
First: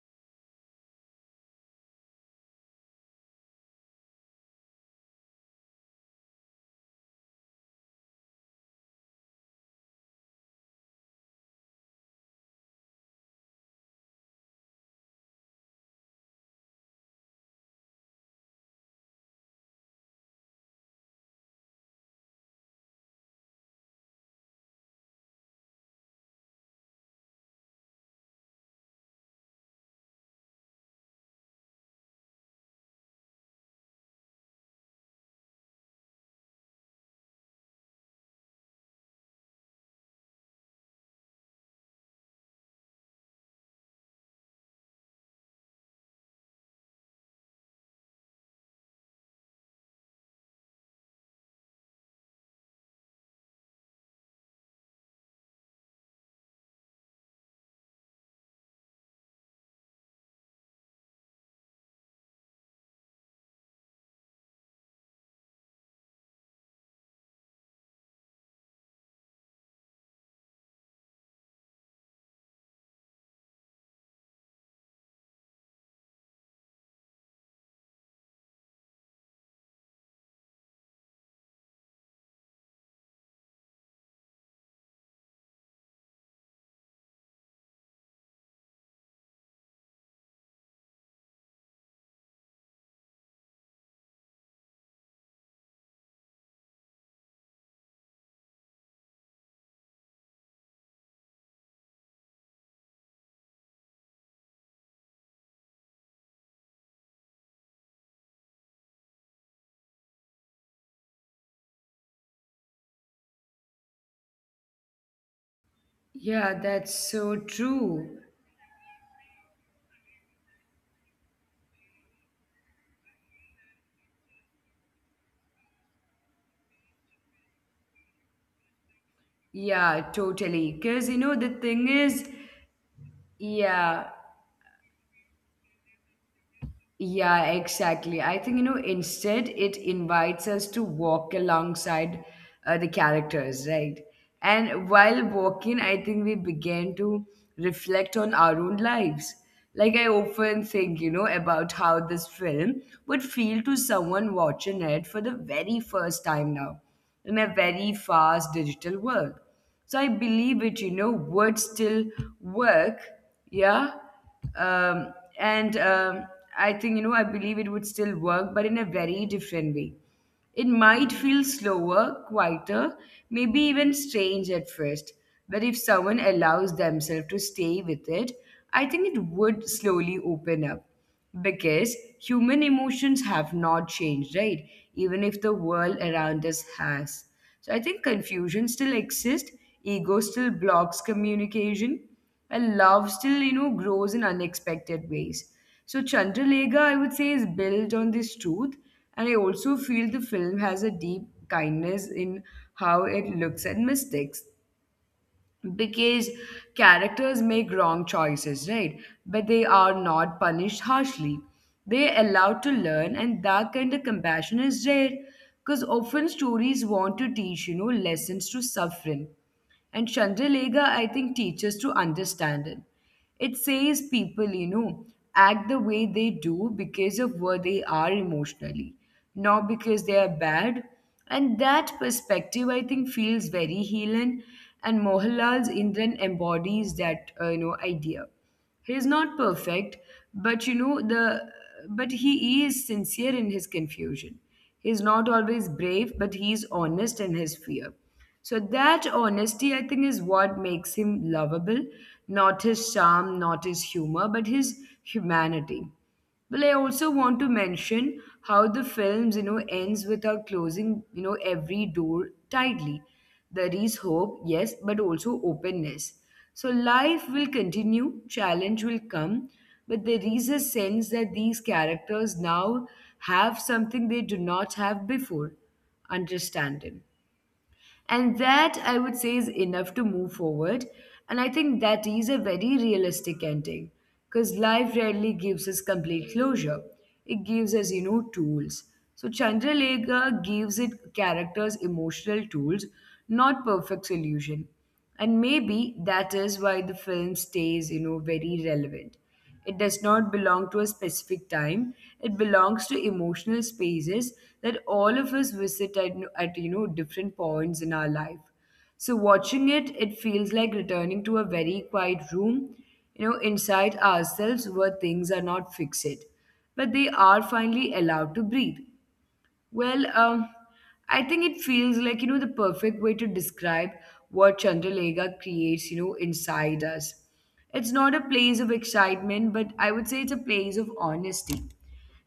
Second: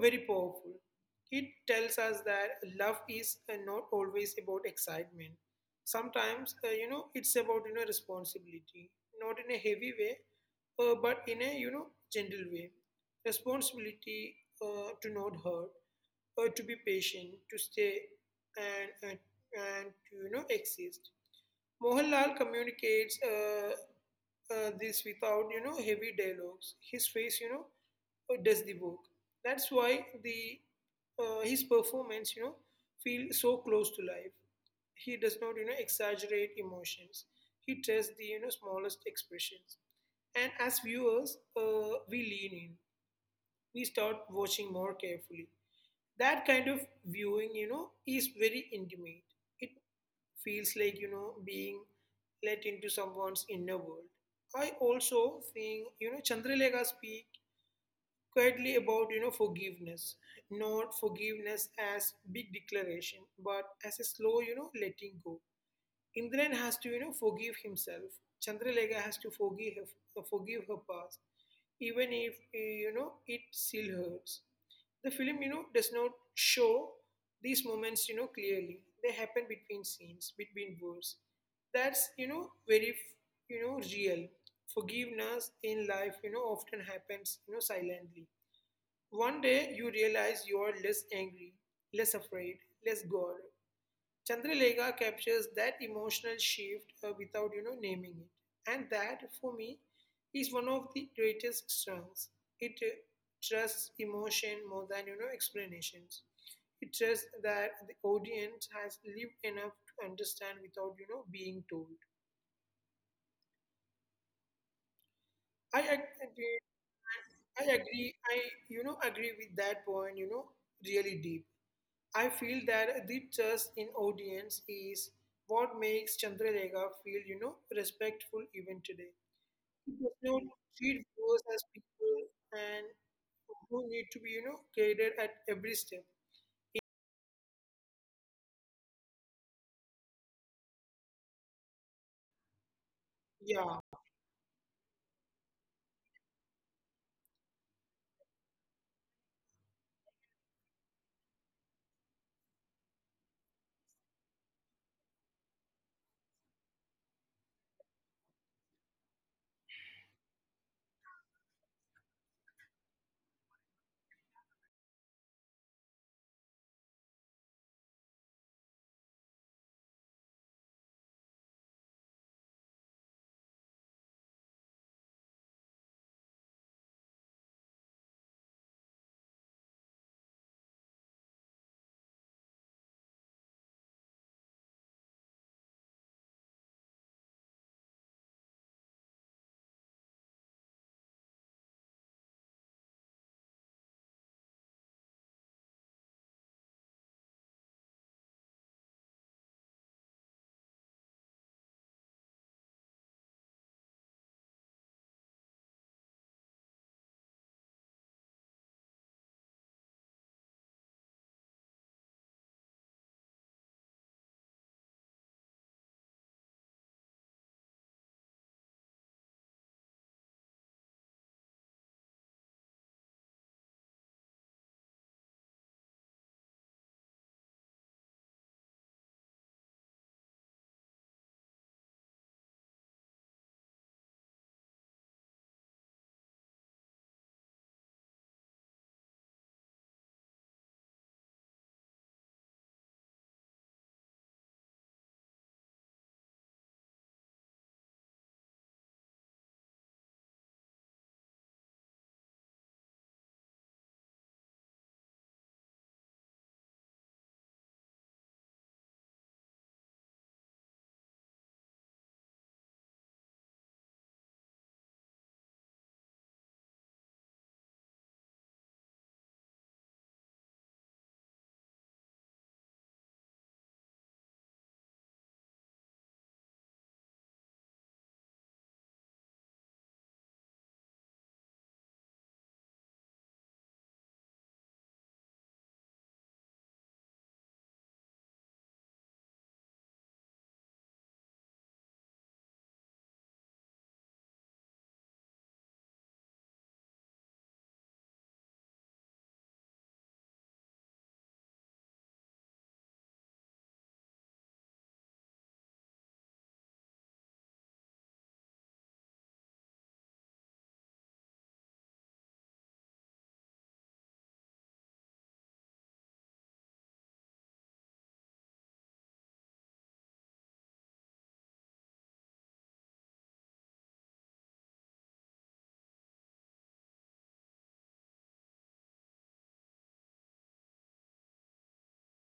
S2: very powerful. It tells us that love is not always about excitement. Sometimes, it's about responsibility, not in a heavy way, but in a gentle way. Responsibility to not hurt, to be patient, to stay, and and, and to exist. Mohanlal communicates this without, heavy dialogues. His face, does the work. That's why the his performance, feels so close to life. He does not, exaggerate emotions. He trusts the, smallest expressions. And as viewers, we lean in. We start watching more carefully. That kind of viewing, is very intimate. It feels like being let into someone's inner world. I also think Chandralekha speak quietly about forgiveness, not forgiveness as big declaration, but as a slow letting go. Indran has to, forgive himself. Chandralega has to forgive her past, even if it still hurts. The film, does not show these moments, clearly. They happen between scenes, between words. That's very, real. Forgiveness in life, often happens, silently. One day you realize you are less angry, less afraid, less guarded. Chandralekha captures that emotional shift without naming it, and that for me is one of the greatest strengths. It trusts emotion more than explanations. It trusts that the audience has lived enough to understand without being told. I agree.
S1: yeah, that's so
S2: I agree.
S1: true.
S2: I agree with that point. Really deep. I feel that the trust in audience is what makes Chandralekha feel, respectful even today. It
S1: Yeah,
S2: does not
S1: totally.
S2: treat
S1: Because you know,
S2: viewers
S1: the
S2: as
S1: thing
S2: people
S1: is,
S2: and who need
S1: yeah,
S2: to be, guided at every step.
S1: yeah, exactly. I think, you know, instead it invites us to walk alongside the characters, right?
S2: Yeah.
S1: And while walking, I think we begin to reflect on our own lives. Like, I often think, you know, about how this film would feel to someone watching it for the very first time now in a very fast digital world. So I believe it, you know, would still work. Yeah um, and I think you know I believe it would still work, but in a very different way. It might feel slower, quieter, maybe even strange at first, but if someone allows themselves to stay with it, I think it would slowly open up because human emotions have not changed, right? Even if the world around us has. So I think confusion still exists, ego still blocks communication, and love still you know grows in unexpected ways so Chandralega I would say is built on this truth and I also feel the film has a deep kindness in how it looks at mistakes because characters make wrong choices, right? But they are not punished harshly. They're allowed to learn, and that kind of compassion is rare because often stories want to teach, you know, lessons to suffering. And Chandralega, I think, teaches to understand it. It says people, you know, act the way they do because of where they are emotionally, not because they are bad. And that perspective, I think, feels very healing. And Mohanlal's Indran embodies that, you know, idea. He's not perfect, but you know the but he is sincere in his confusion. He's not always brave, but he's honest in his fear. So that honesty, I think, is what makes him lovable. Not his charm, not his humor, but his humanity. Well, I also want to mention how the films, you know, ends without closing, you know, every door tightly. There is hope, yes, but also openness. So life will continue, challenge will come, but there is a sense that these characters now have something they do not have before, understanding. And that I would say is enough to move forward. And I think that is a very realistic ending because life rarely gives us complete closure. It gives us, you know, tools. So Chandralega gives it characters emotional tools, not perfect solution. And maybe that is why the film stays, you know, very relevant. It does not belong to a specific time. It belongs to emotional spaces that all of us visit at different points in our life. So watching it, it feels like returning to a very quiet room, inside ourselves where things are not fixed, but they are finally allowed to breathe. Well, um, I think it feels like, the perfect way to describe what Chandralega creates, inside us. It's not a place of excitement, but I would say it's a place of honesty.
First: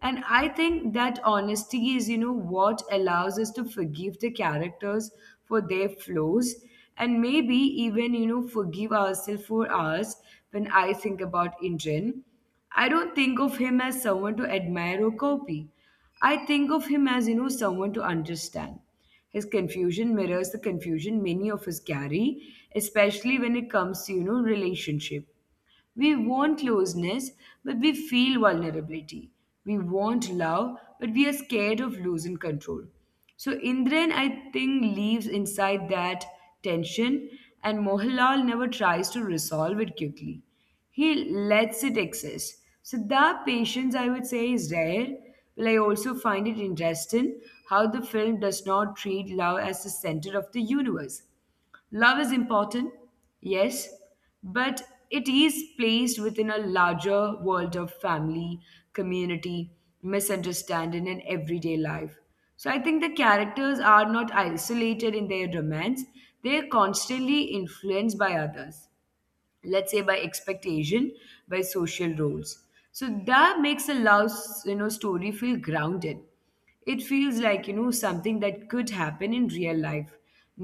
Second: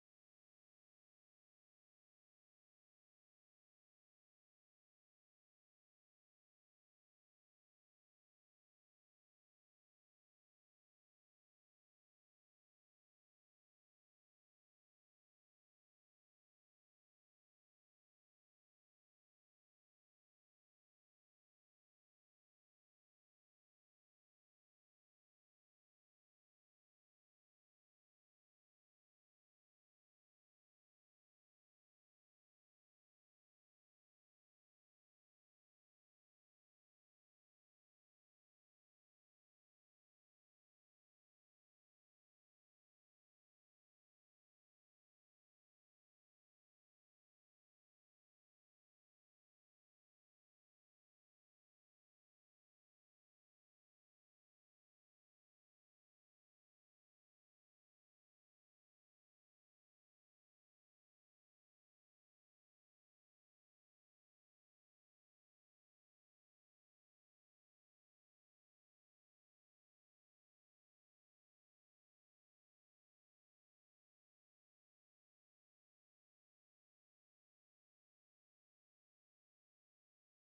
S1: And I think that honesty is, what allows us to forgive the characters for their flaws and maybe even, forgive ourselves for ours when I think about Indran. I don't think of him as someone to admire or copy. I think of him as, someone to understand. His confusion mirrors the confusion many of us carry, especially when it comes to, relationship. We want closeness, but we feel vulnerability. We want love, but we are scared of losing control. So Indran, I think, lives inside that tension, and Mohanlal never tries to resolve it quickly. He lets it exist. So that patience, I would say, is rare. But I also find it interesting how the film does not treat love as the center of the universe. Love is important, yes, but it is placed within a larger world of family, community, misunderstanding, and everyday life. So I think the characters are not isolated in their romance, they are constantly influenced by others, let's say by expectation, by social roles. So that makes a love story feel grounded. It feels like something that could happen in real life,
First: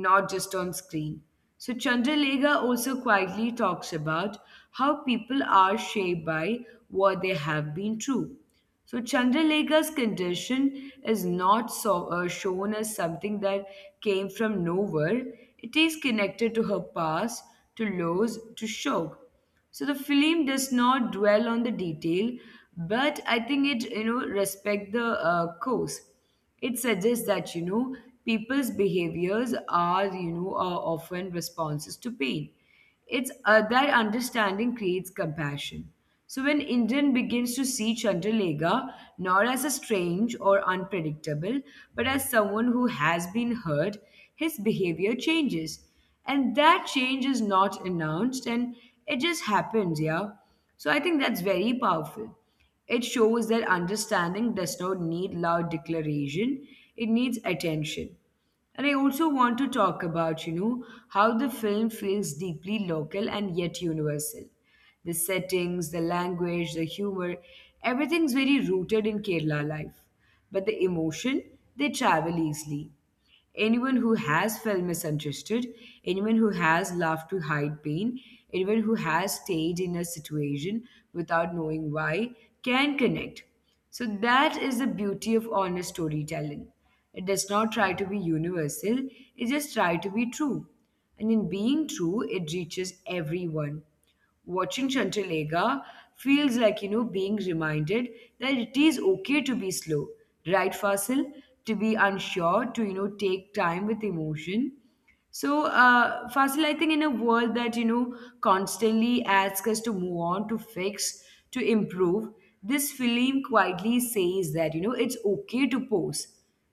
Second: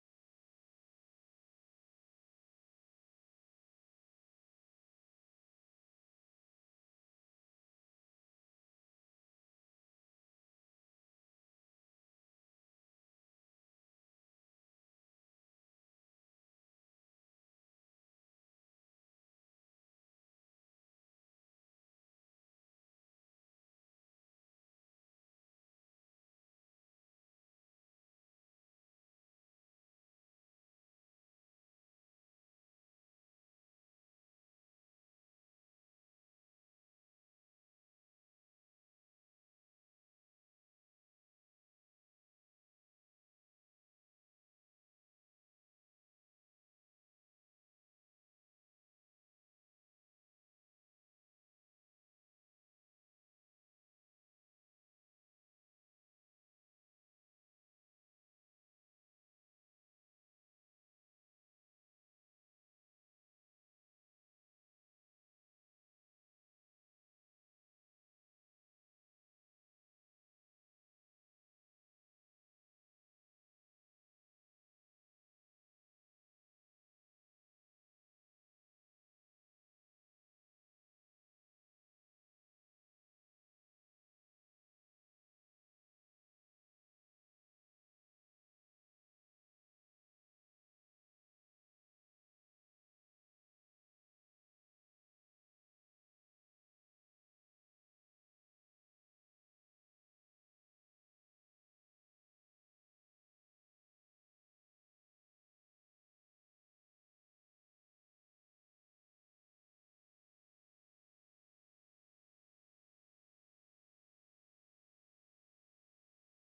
S1: not just on screen. So Chandralega also quietly talks about how people are shaped by what they have been through. So Chandralekha's condition is not shown as something that came from nowhere. It is connected to her past, to loss, to shock. So the film does not dwell on the detail, but I think it respect the cause. It suggests that, people's behaviors are often responses to pain. It's That understanding creates compassion. So when Indian begins to see Chandralega not as a strange or unpredictable, but as someone who has been hurt, his behavior changes. And that change is not announced, and it just happens, yeah. So I think that's very powerful. It shows that understanding does not need loud declaration, it needs attention. And I also want to talk about, how the film feels deeply local and yet universal. The settings, the language, the humor, everything's very rooted in Kerala life. But the emotion, they travel easily. Anyone who has felt misunderstood, anyone who has laughed to hide pain, anyone who has stayed in a situation without knowing why can connect. So that is the beauty of honest storytelling. It does not try to be universal, it just try to be true. And in being true, it reaches everyone. Watching Chandralega feels like, being reminded that it is okay to be slow, right, Fasil? To be unsure, to, take time with emotion. So, Fasil, I think in a world that, constantly asks us to move on, to fix, to improve, this film quietly says that, it's okay to pose,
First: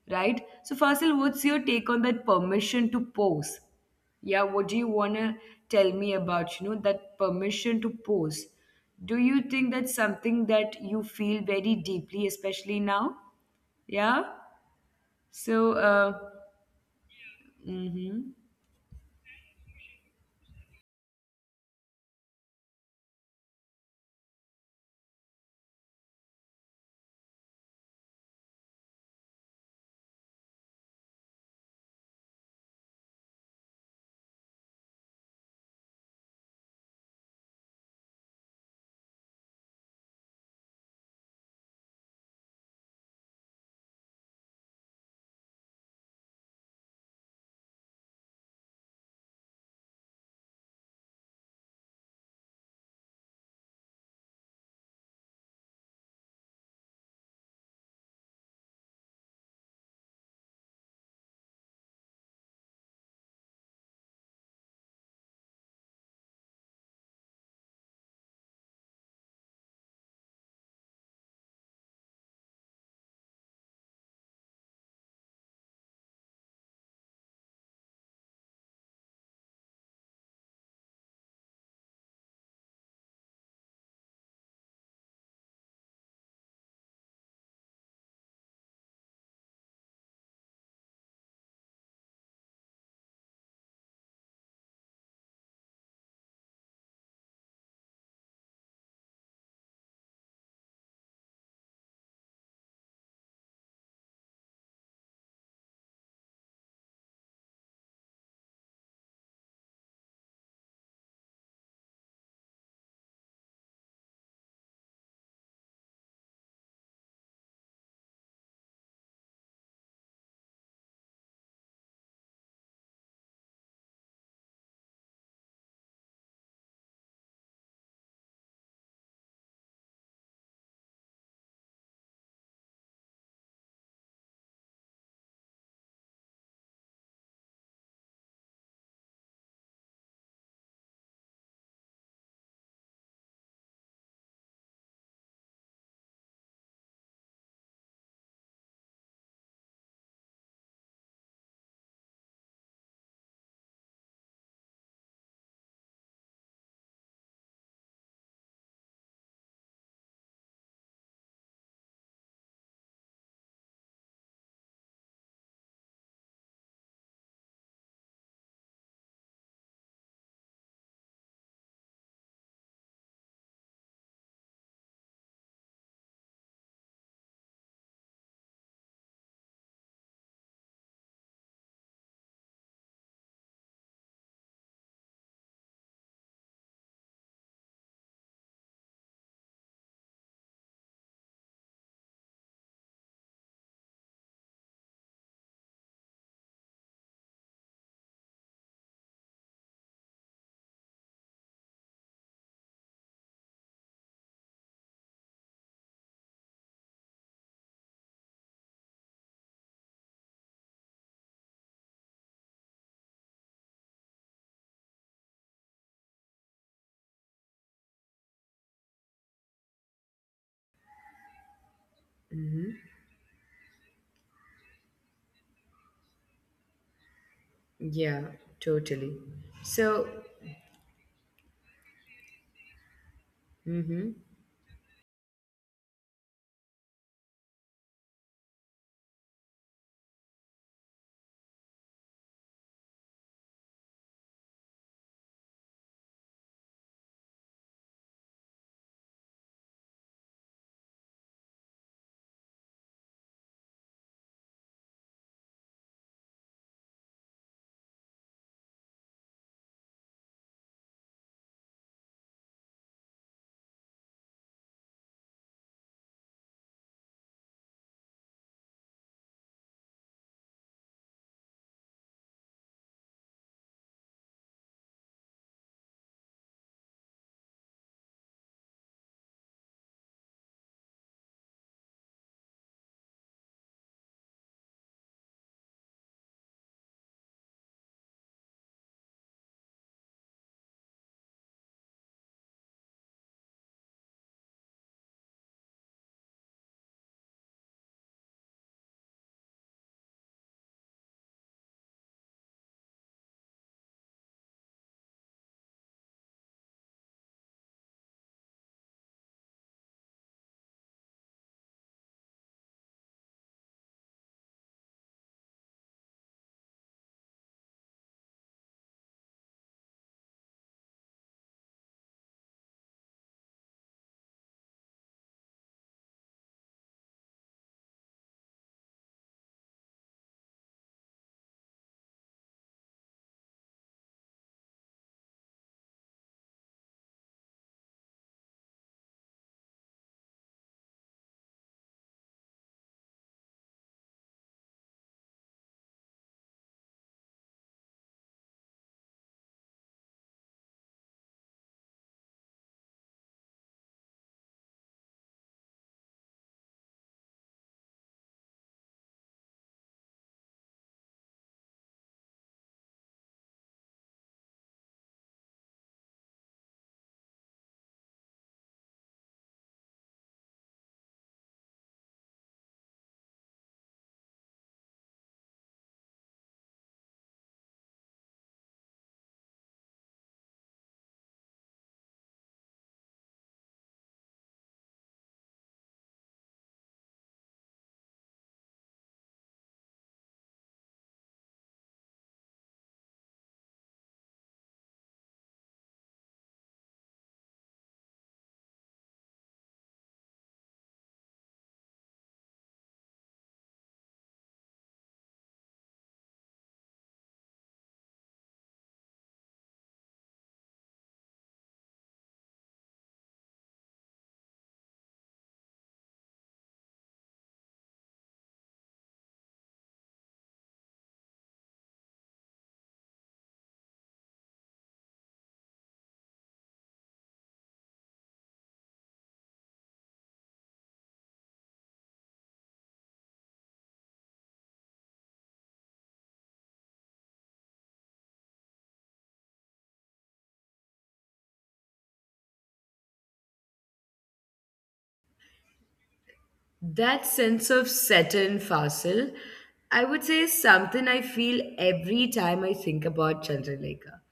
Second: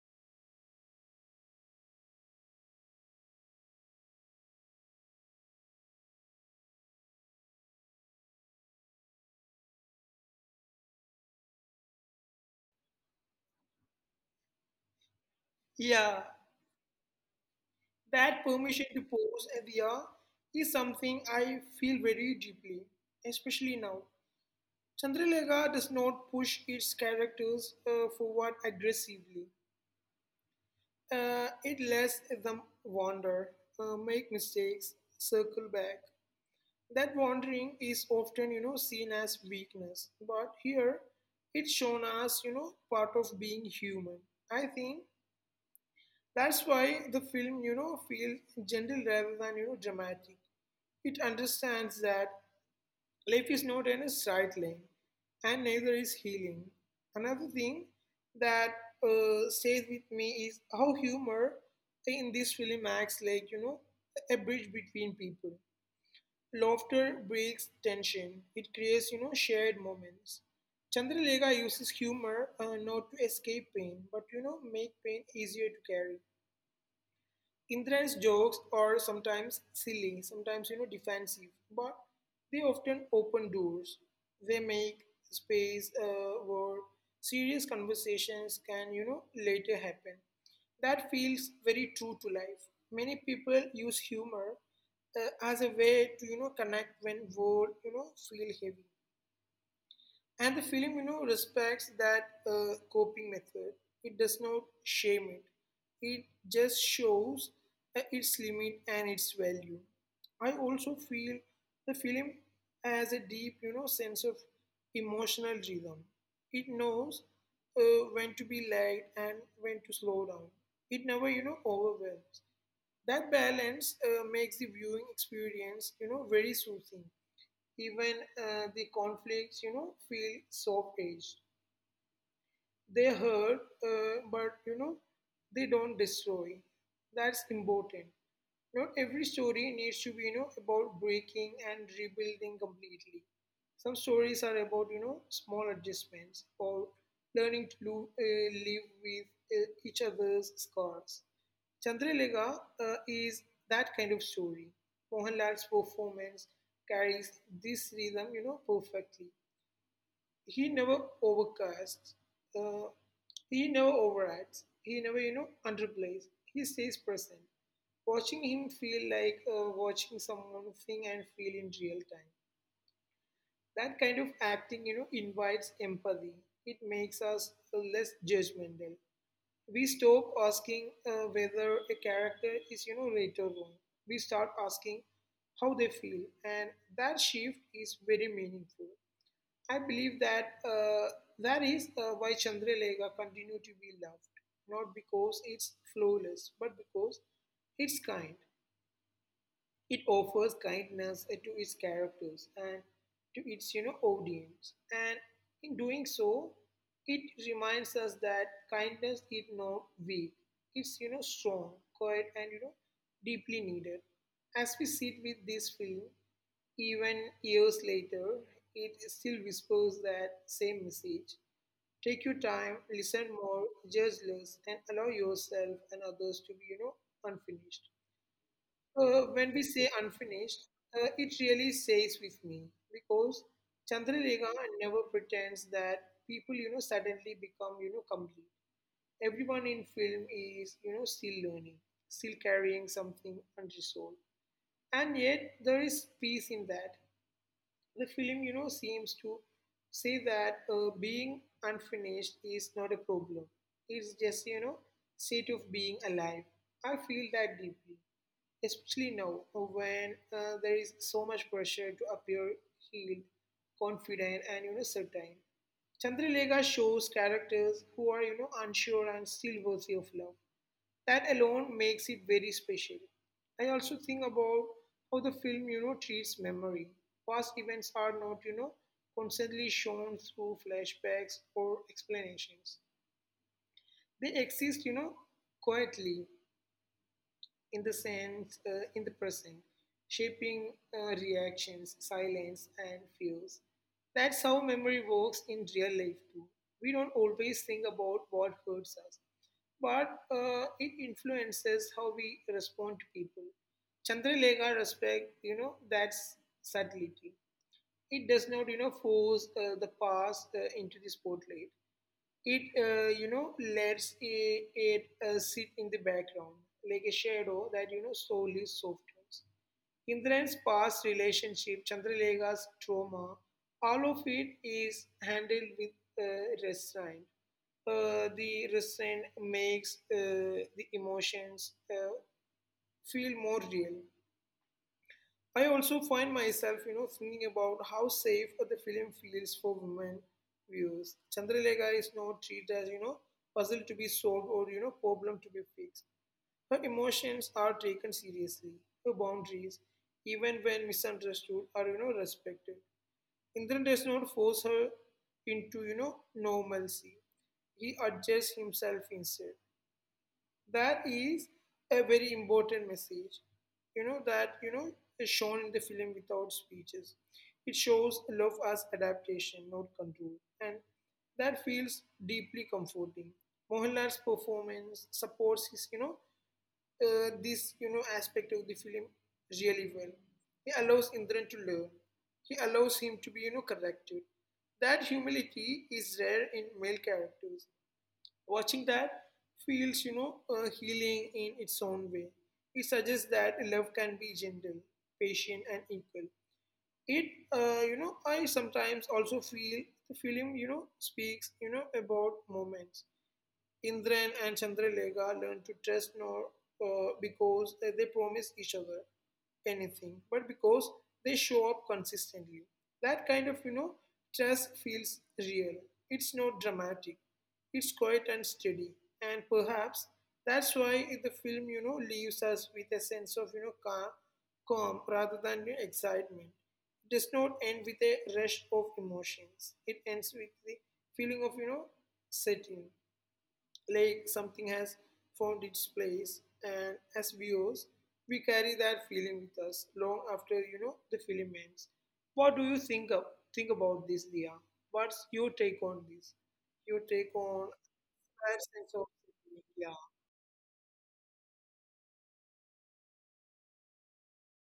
S1: right? So, Fasil, what's your take on that permission to pose? Yeah, what do you want to tell me about, that permission to pose? Do you think that's something that you feel very deeply, especially now? Yeah. So,
S2: Yeah. That
S1: mm-hmm.
S2: permission to pose at the hour is something I feel very deeply, especially now. Chandralekha does not push its characters forward aggressively. It lets them wander, make mistakes, circle back. That wandering is often, seen as weakness, but here it's shown as, part of being human. I think that's why the film, feels gentle rather than, dramatic. It understands that life is not in a straight line, and neither is healing. Another thing that stays with me is how humor in this film acts like, a bridge between people. Laughter breaks tension, it creates, shared moments. Chandralega uses humor not to escape pain, but, make pain easier to carry. Indra's jokes are sometimes silly, sometimes defensive, but they often open doors. They make space where serious conversations can later happen. That feels very true to life. Many people use humor as a way to connect when world feel heavy. And the film, respects that coping method. It does not shame it. It just shows its limit and its value. I also feel the film has a deep, sense of emotional rhythm. It knows when to be light and when to slow down. It never, overwhelms. That balance makes the viewing experience, very soothing. Even the conflicts, feel soft edged. They hurt, but they don't destroy. That's important. Not every story needs to be, about breaking and rebuilding completely. Some stories are about, small adjustments or learning to live with each other's scars. Chandralega is that kind of story. Mohanlal's performance carries this rhythm, perfectly. He never overcasts, uh, he never overacts, he never, underplays. He stays present. Watching him feel like watching someone think and feel in real time. That kind of acting, invites empathy. It makes us less judgmental. We stop asking whether a character is, right or wrong. We start asking how they feel, and that shift is very meaningful. I believe that that is why Chandralekha continue to be loved, not because it's flawless, but because it's kind. It offers kindness to its characters and to its audience, and in doing so, it reminds us that kindness is not weak; it's strong, quiet, and deeply needed. As we sit with this film, even years later, it still whispers that same message. Take your time, listen more, judge less, and allow yourself and others to be, unfinished.
S1: Yeah,
S2: When we
S1: totally.
S2: say unfinished,
S1: So,
S2: it really stays with me because Chandralekha
S1: mhm.
S2: never pretends that people, suddenly become, complete. Everyone in film is, still learning, still carrying something unresolved. And yet there is peace in that. The film, seems to say that being unfinished is not a problem. It's just, state of being alive. I feel that deeply, especially now when there is so much pressure to appear healed, confident, and, certain. Chandralekha shows characters who are, unsure and still worthy of love. That alone makes it very special. I also think about how the film, treats memory. Past events are not, constantly shown through flashbacks or explanations. They exist, quietly in the sense, in the present, shaping reactions, silence, and fears. That's how memory works in real life too. We don't always think about what hurts us, but it influences how we respond to people. Chandralekha respect, that's subtlety. It does not, force the past into the spotlight. It lets it sit in the background like a shadow that slowly softens. Indran's past relationship, Chandralegha's trauma, all of it is handled with uh, restraint. The restraint makes the emotions feel more real. I also find myself, thinking about how safe the film feels for women viewers. Chandralekha is not treated as, puzzle to be solved or, problem to be fixed. Her emotions are taken seriously. Her boundaries, even when misunderstood, are, respected. Indran does not force her into, normalcy. He adjusts himself instead. That is a very important message, that is shown in the film without speeches. It shows love as adaptation, not control. And that feels deeply comforting. Mohanlal's performance supports his, this aspect of the film really well. He allows Indran to learn. He allows him to be, corrected. That humility is rare in male characters. Watching that feels, healing in its own way. It suggests that love can be gentle, patient, and equal. It, I sometimes also feel the film, speaks, about moments. Indran and Chandralekha learn to trust not because they promise each other anything, but because they show up consistently. That kind of, trust feels real. It's not dramatic. It's quiet and steady. And perhaps that's why the film, leaves us with a sense of, calm rather than excitement. It does not end with a rush of emotions. It ends with the feeling of, setting, like something has found its place, and as viewers we carry that feeling with us long after the film ends. What do you think of think about this dia what's your take on this, your take on
S1: That sense of
S2: that sense of
S1: Saturn
S2: feeling?
S1: facile,
S2: yeah
S1: I would say, is something I feel every time I think about Chandralekha.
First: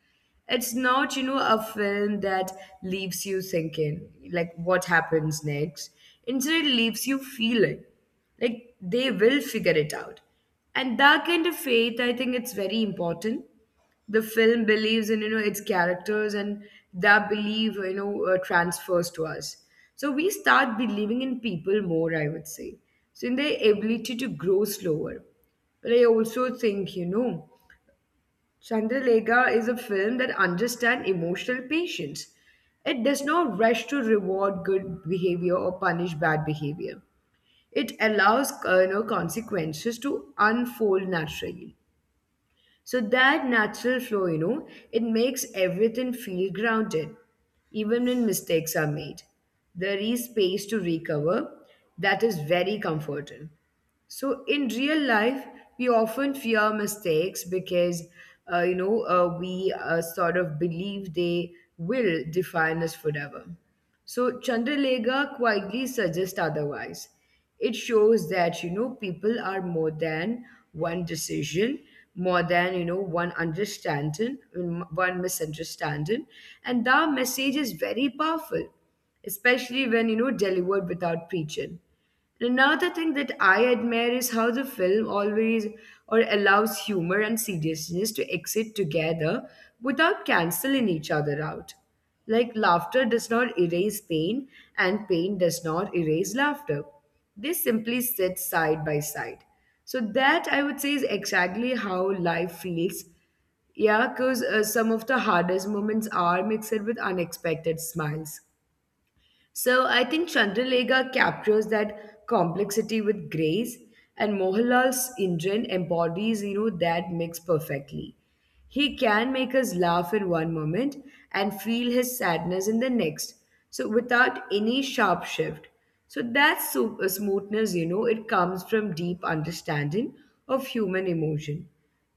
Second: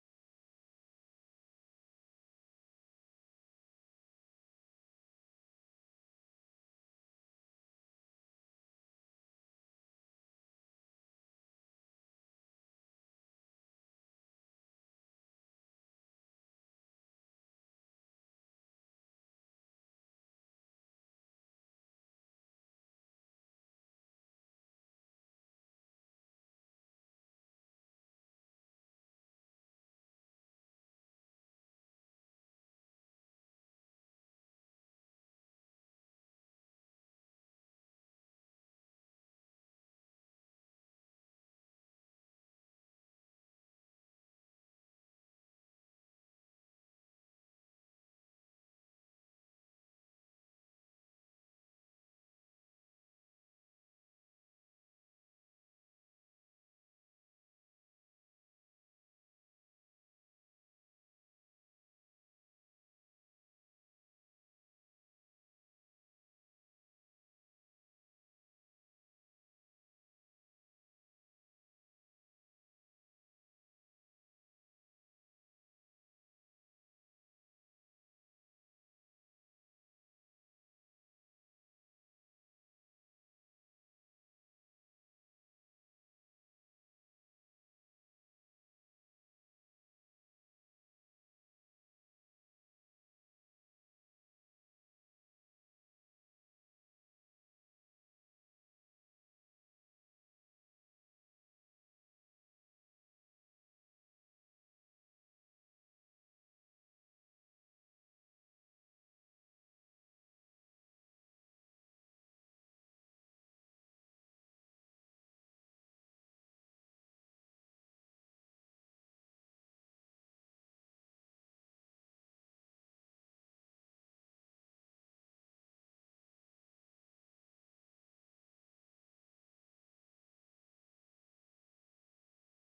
S1: It's not, a film that leaves you thinking, like, what happens next. Instead, it leaves you feeling like they will figure it out. And that kind of faith, I think it's very important. The film believes in its characters, and that belief transfers to us, so we start believing in people more, I would say. So in their ability to grow slower. But I also think Chandralega is a film that understands emotional patience. It does not rush to reward good behavior or punish bad behavior. It allows consequences to unfold naturally. So that natural flow, it makes everything feel grounded, even when mistakes are made. There is space to recover. That is very comforting. So in real life, we often fear mistakes because, we sort of believe they will define us forever. So Chandralega quietly suggests otherwise. It shows that, people are more than one decision, more than, one understanding, one misunderstanding. And that message is very powerful, especially when, delivered without preaching. Another thing that I admire is how the film always or allows humor and seriousness to exist together without canceling each other out. Like laughter does not erase pain and pain does not erase laughter. They simply sit side by side. So that I would say is exactly how life feels. Yeah, because some of the hardest moments are mixed with unexpected smiles. So I think Chandralega captures that complexity with grace, and Mohanlal's Indran embodies, that mix perfectly. He can make us laugh in one moment and feel his sadness in the next, so without any sharp shift. So that smoothness, it comes from deep understanding of human emotion.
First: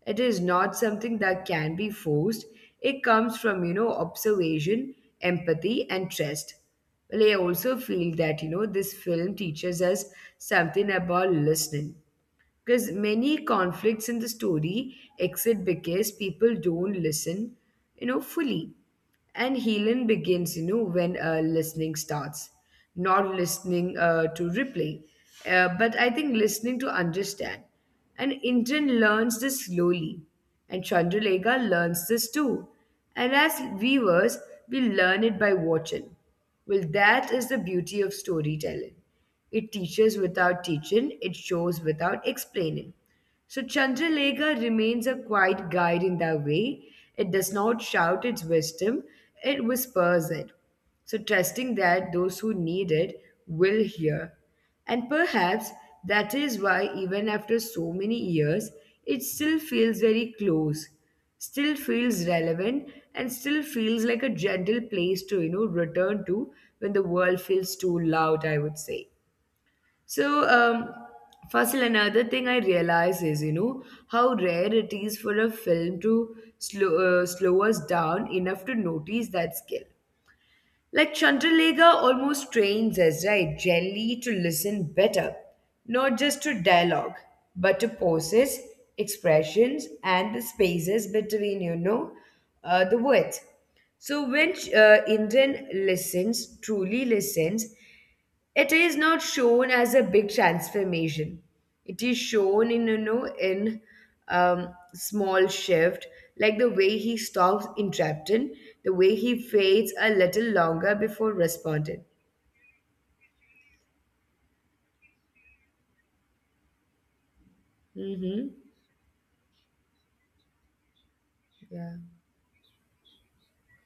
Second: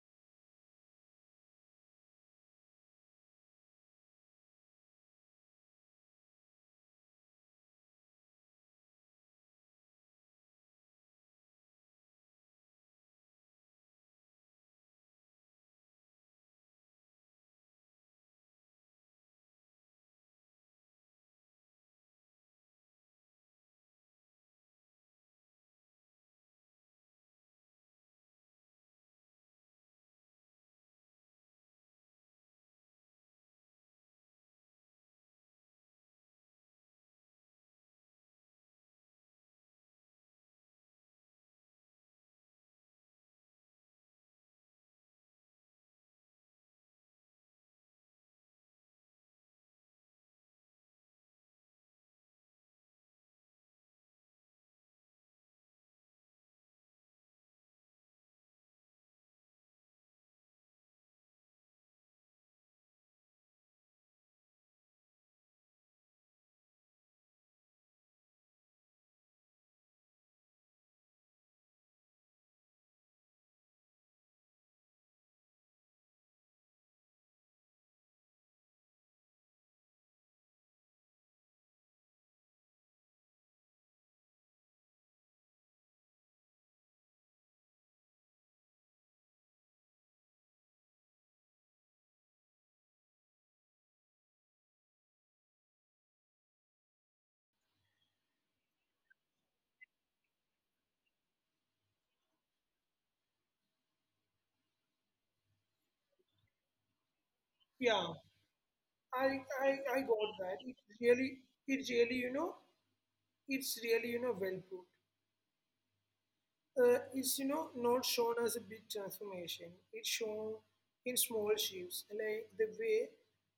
S1: It is not something that can be forced. It comes from, observation, empathy, and trust. Well, I also feel that, this film teaches us something about listening. Because many conflicts in the story exit because people don't listen, fully. And healing begins, when listening starts, not listening to replay, but I think listening to understand. And Indran learns this slowly, and Chandralega learns this too. And as viewers, we learn it by watching. Well, that is the beauty of storytelling. It teaches without teaching, it shows without explaining. So Chandralega remains a quiet guide in that way. It does not shout its wisdom, it whispers it. So trusting that those who need it will hear. And perhaps that is why even after so many years, it still feels very close, still feels relevant, and still feels like a gentle place to, return to when the world feels too loud, I would say. So, Fasil, another thing I realize is, how rare it is for a film to slow us down enough to notice that skill. Like Chandralega almost trains us, right, gently to listen better, not just to dialogue, but to poses, expressions, and the spaces between, the words. So when Indian listens, truly listens, it is not shown as a big transformation. It is shown in small shift, like the way he stops
S2: yeah
S1: interrupting, the way he
S2: i
S1: fades
S2: i
S1: a
S2: i
S1: little
S2: got
S1: longer
S2: that. It
S1: before
S2: really
S1: responding.
S2: it really you know it's really you know well put. Uh, is not
S1: Mm-hmm.
S2: shown as a big transformation. It's shown in small
S1: Yeah.
S2: shifts, like the way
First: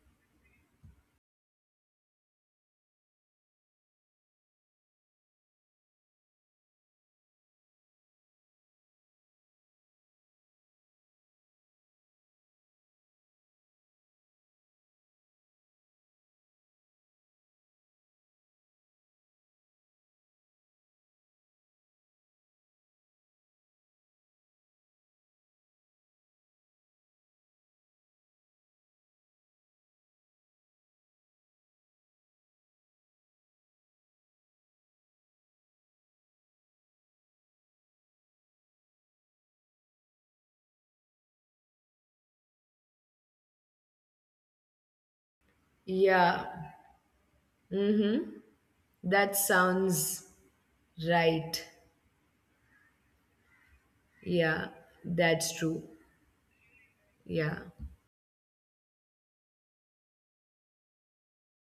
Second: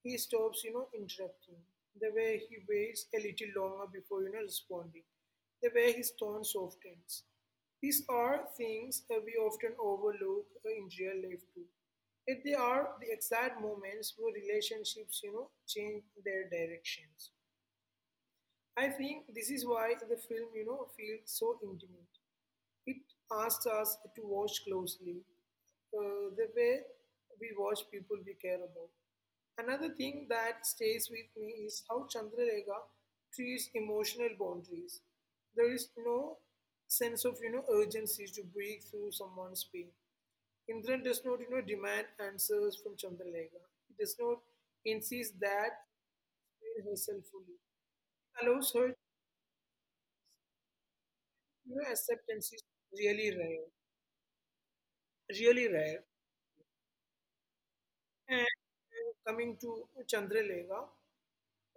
S2: he stops, interrupting, the way he waits a little longer before responding, the way his tone softens. These are things that we often overlook in real life too. Yet they are the exact moments where relationships, change their directions. I think this is why the film, feels so intimate. It asks us to watch closely, the way we watch people we care about. Another thing that stays with me is how Chandrarega treats emotional boundaries. There is no sense of urgency to break through someone's pain. Indran does not demand answers from Chandrarega. He does not insist that
S1: Yeah.
S2: she explain herself fully.
S1: mm-hmm.
S2: Allows her to
S1: That sounds right.
S2: acceptance is really rare,
S1: Yeah, that's
S2: really
S1: true.
S2: rare.
S1: Yeah.
S2: And coming to Chandralega,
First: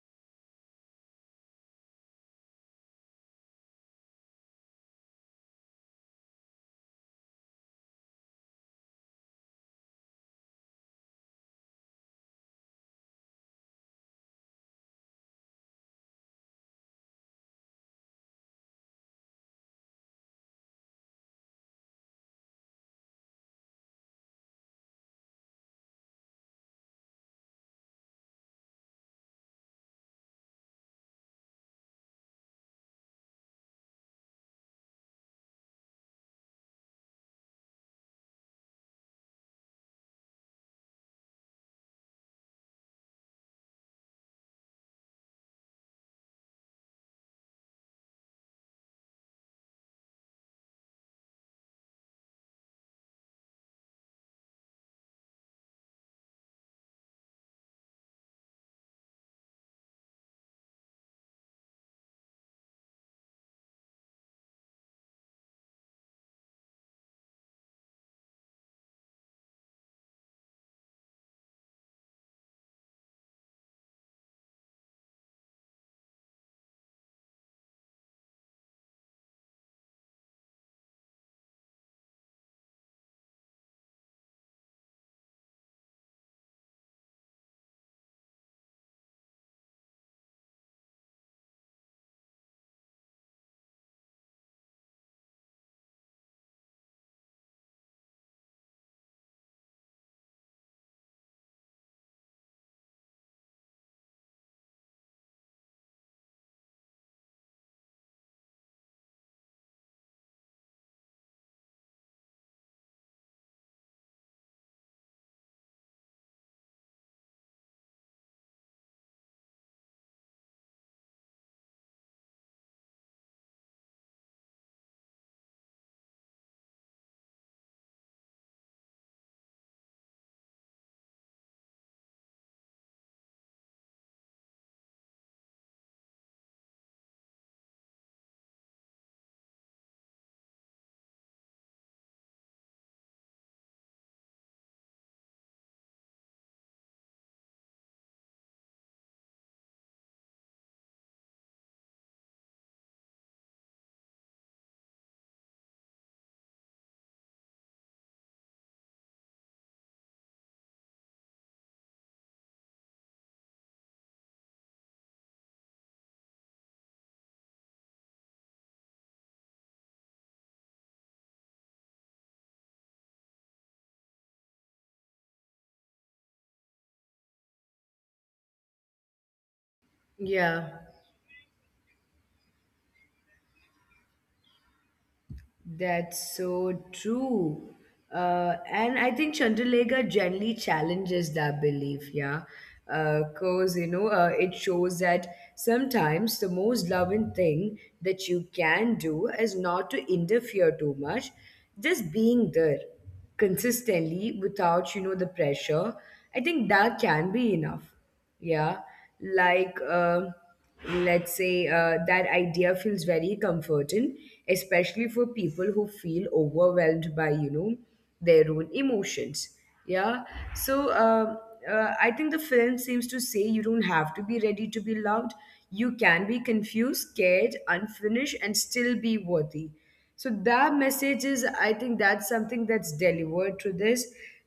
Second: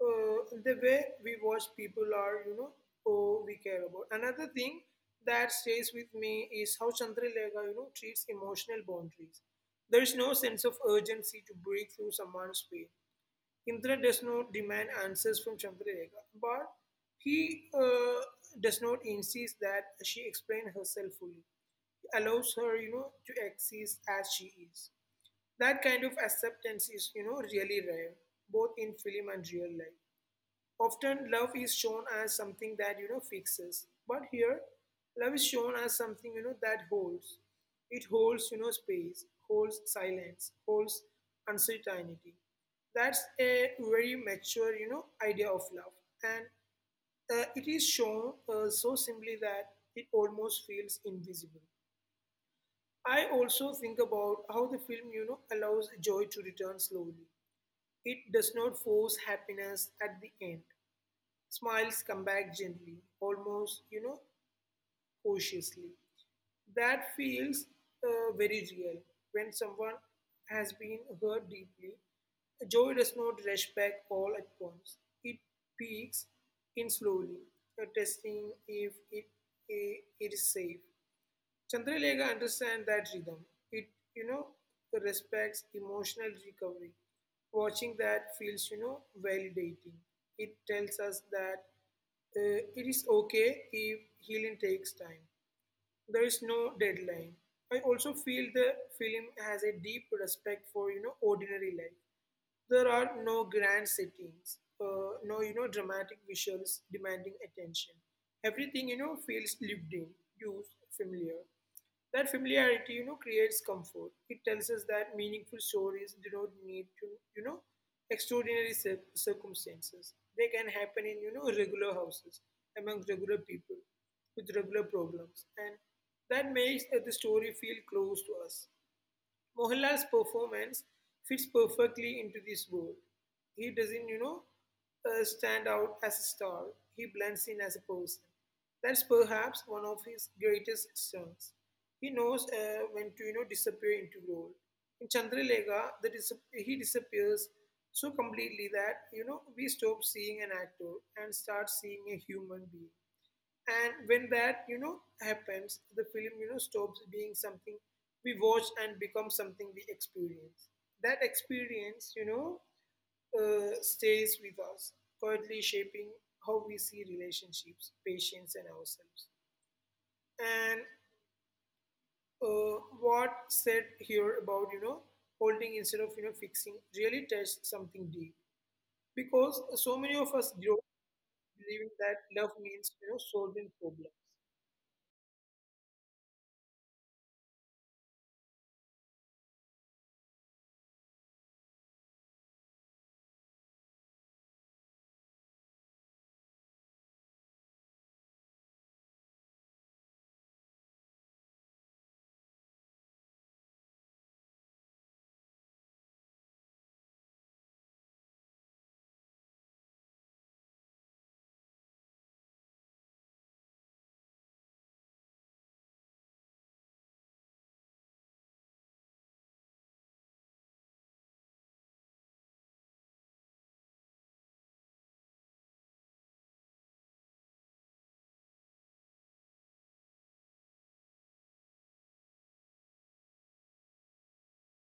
S2: uh, the way we watch people are, who we care about. Another thing that stays with me is how Chandralega, treats emotional boundaries. There is no sense of urgency to break through someone's pain. Indra does not demand answers from Chandralega, but he does not insist that she explain herself fully. He allows her, to exist as she is. That kind of acceptance is, really rare, both in film and real life. Often, love is shown as something that, fixes. But here, love is shown as something, that holds. It holds, space, holds silence, holds uncertainty. That's a very mature, idea of love. And it is shown so simply that it almost feels invisible. I also think about how the film, allows joy to return slowly. It does not force happiness at the end. Smiles come back gently, almost, cautiously. That feels very real. When someone has been hurt deeply, joy does not rush back all at once. It peaks in slowly, testing if it is safe. Chandralekha understands that rhythm. It, you know, respects emotional recovery. Watching that feels, validating. It tells us that it is okay if healing takes time. There is no deadline. I also feel the film has a deep respect for, ordinary life. There are no grand settings, no dramatic visuals demanding attention. Everything feels lived in, used, familiar. That familiarity, creates comfort. It tells us that meaningful stories do not need to, you know, extraordinary circumstances. They can happen in, regular houses, among regular people, with regular problems. And that makes the story feel close to us. Mohanlal's performance fits perfectly into this role. He doesn't, stand out as a star. He blends in as a person. That's perhaps one of his greatest strengths. He knows when to, disappear into role. In Chandralega, he disappears so completely that, we stop seeing an actor and start seeing a human being. And when that, happens, the film, stops being something we watch and becomes something we experience. That experience, stays with us, quietly shaping how we see relationships, patience, and ourselves. And what said here about holding instead of fixing really touched something deep, because so many of us grow up
S1: Yeah.
S2: believing that love means solving problems.
S1: That's so true. And I think Chandralega generally challenges that belief, yeah. Because, it shows that sometimes the most loving thing that you can do is not to interfere too much, just being there consistently without, the pressure. I think that can be enough. Yeah, like let's say that idea feels very comforting, especially for people who feel overwhelmed by their own emotions. Yeah, so I think the film seems to say you don't have to be ready to be loved. You can be confused, scared, unfinished, and still be worthy. So that message is, I think that's something that's delivered through this.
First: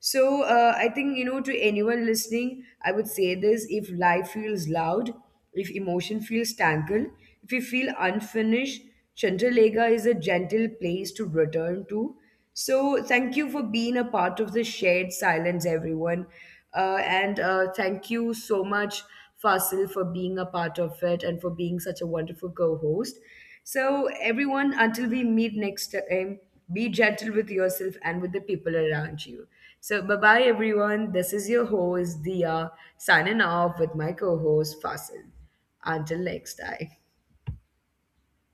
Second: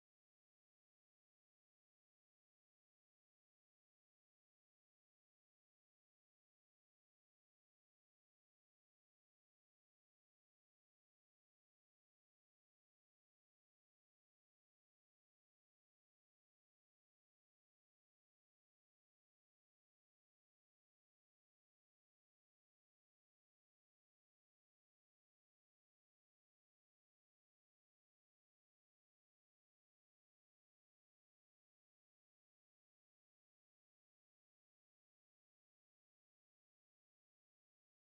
S1: So I think to anyone listening I would say this: if life feels loud, if emotion feels tangled, if you feel unfinished, Chandralega is a gentle place to return to. So thank you for being a part of the shared silence, everyone. And Thank you so much, Fasil, for being a part of it and for being such a wonderful co-host. So, everyone, until we meet next time, be gentle with yourself and with the people around you. So, bye bye, everyone. This is your host, Dia, signing off with my co host, Fasil. Until next time.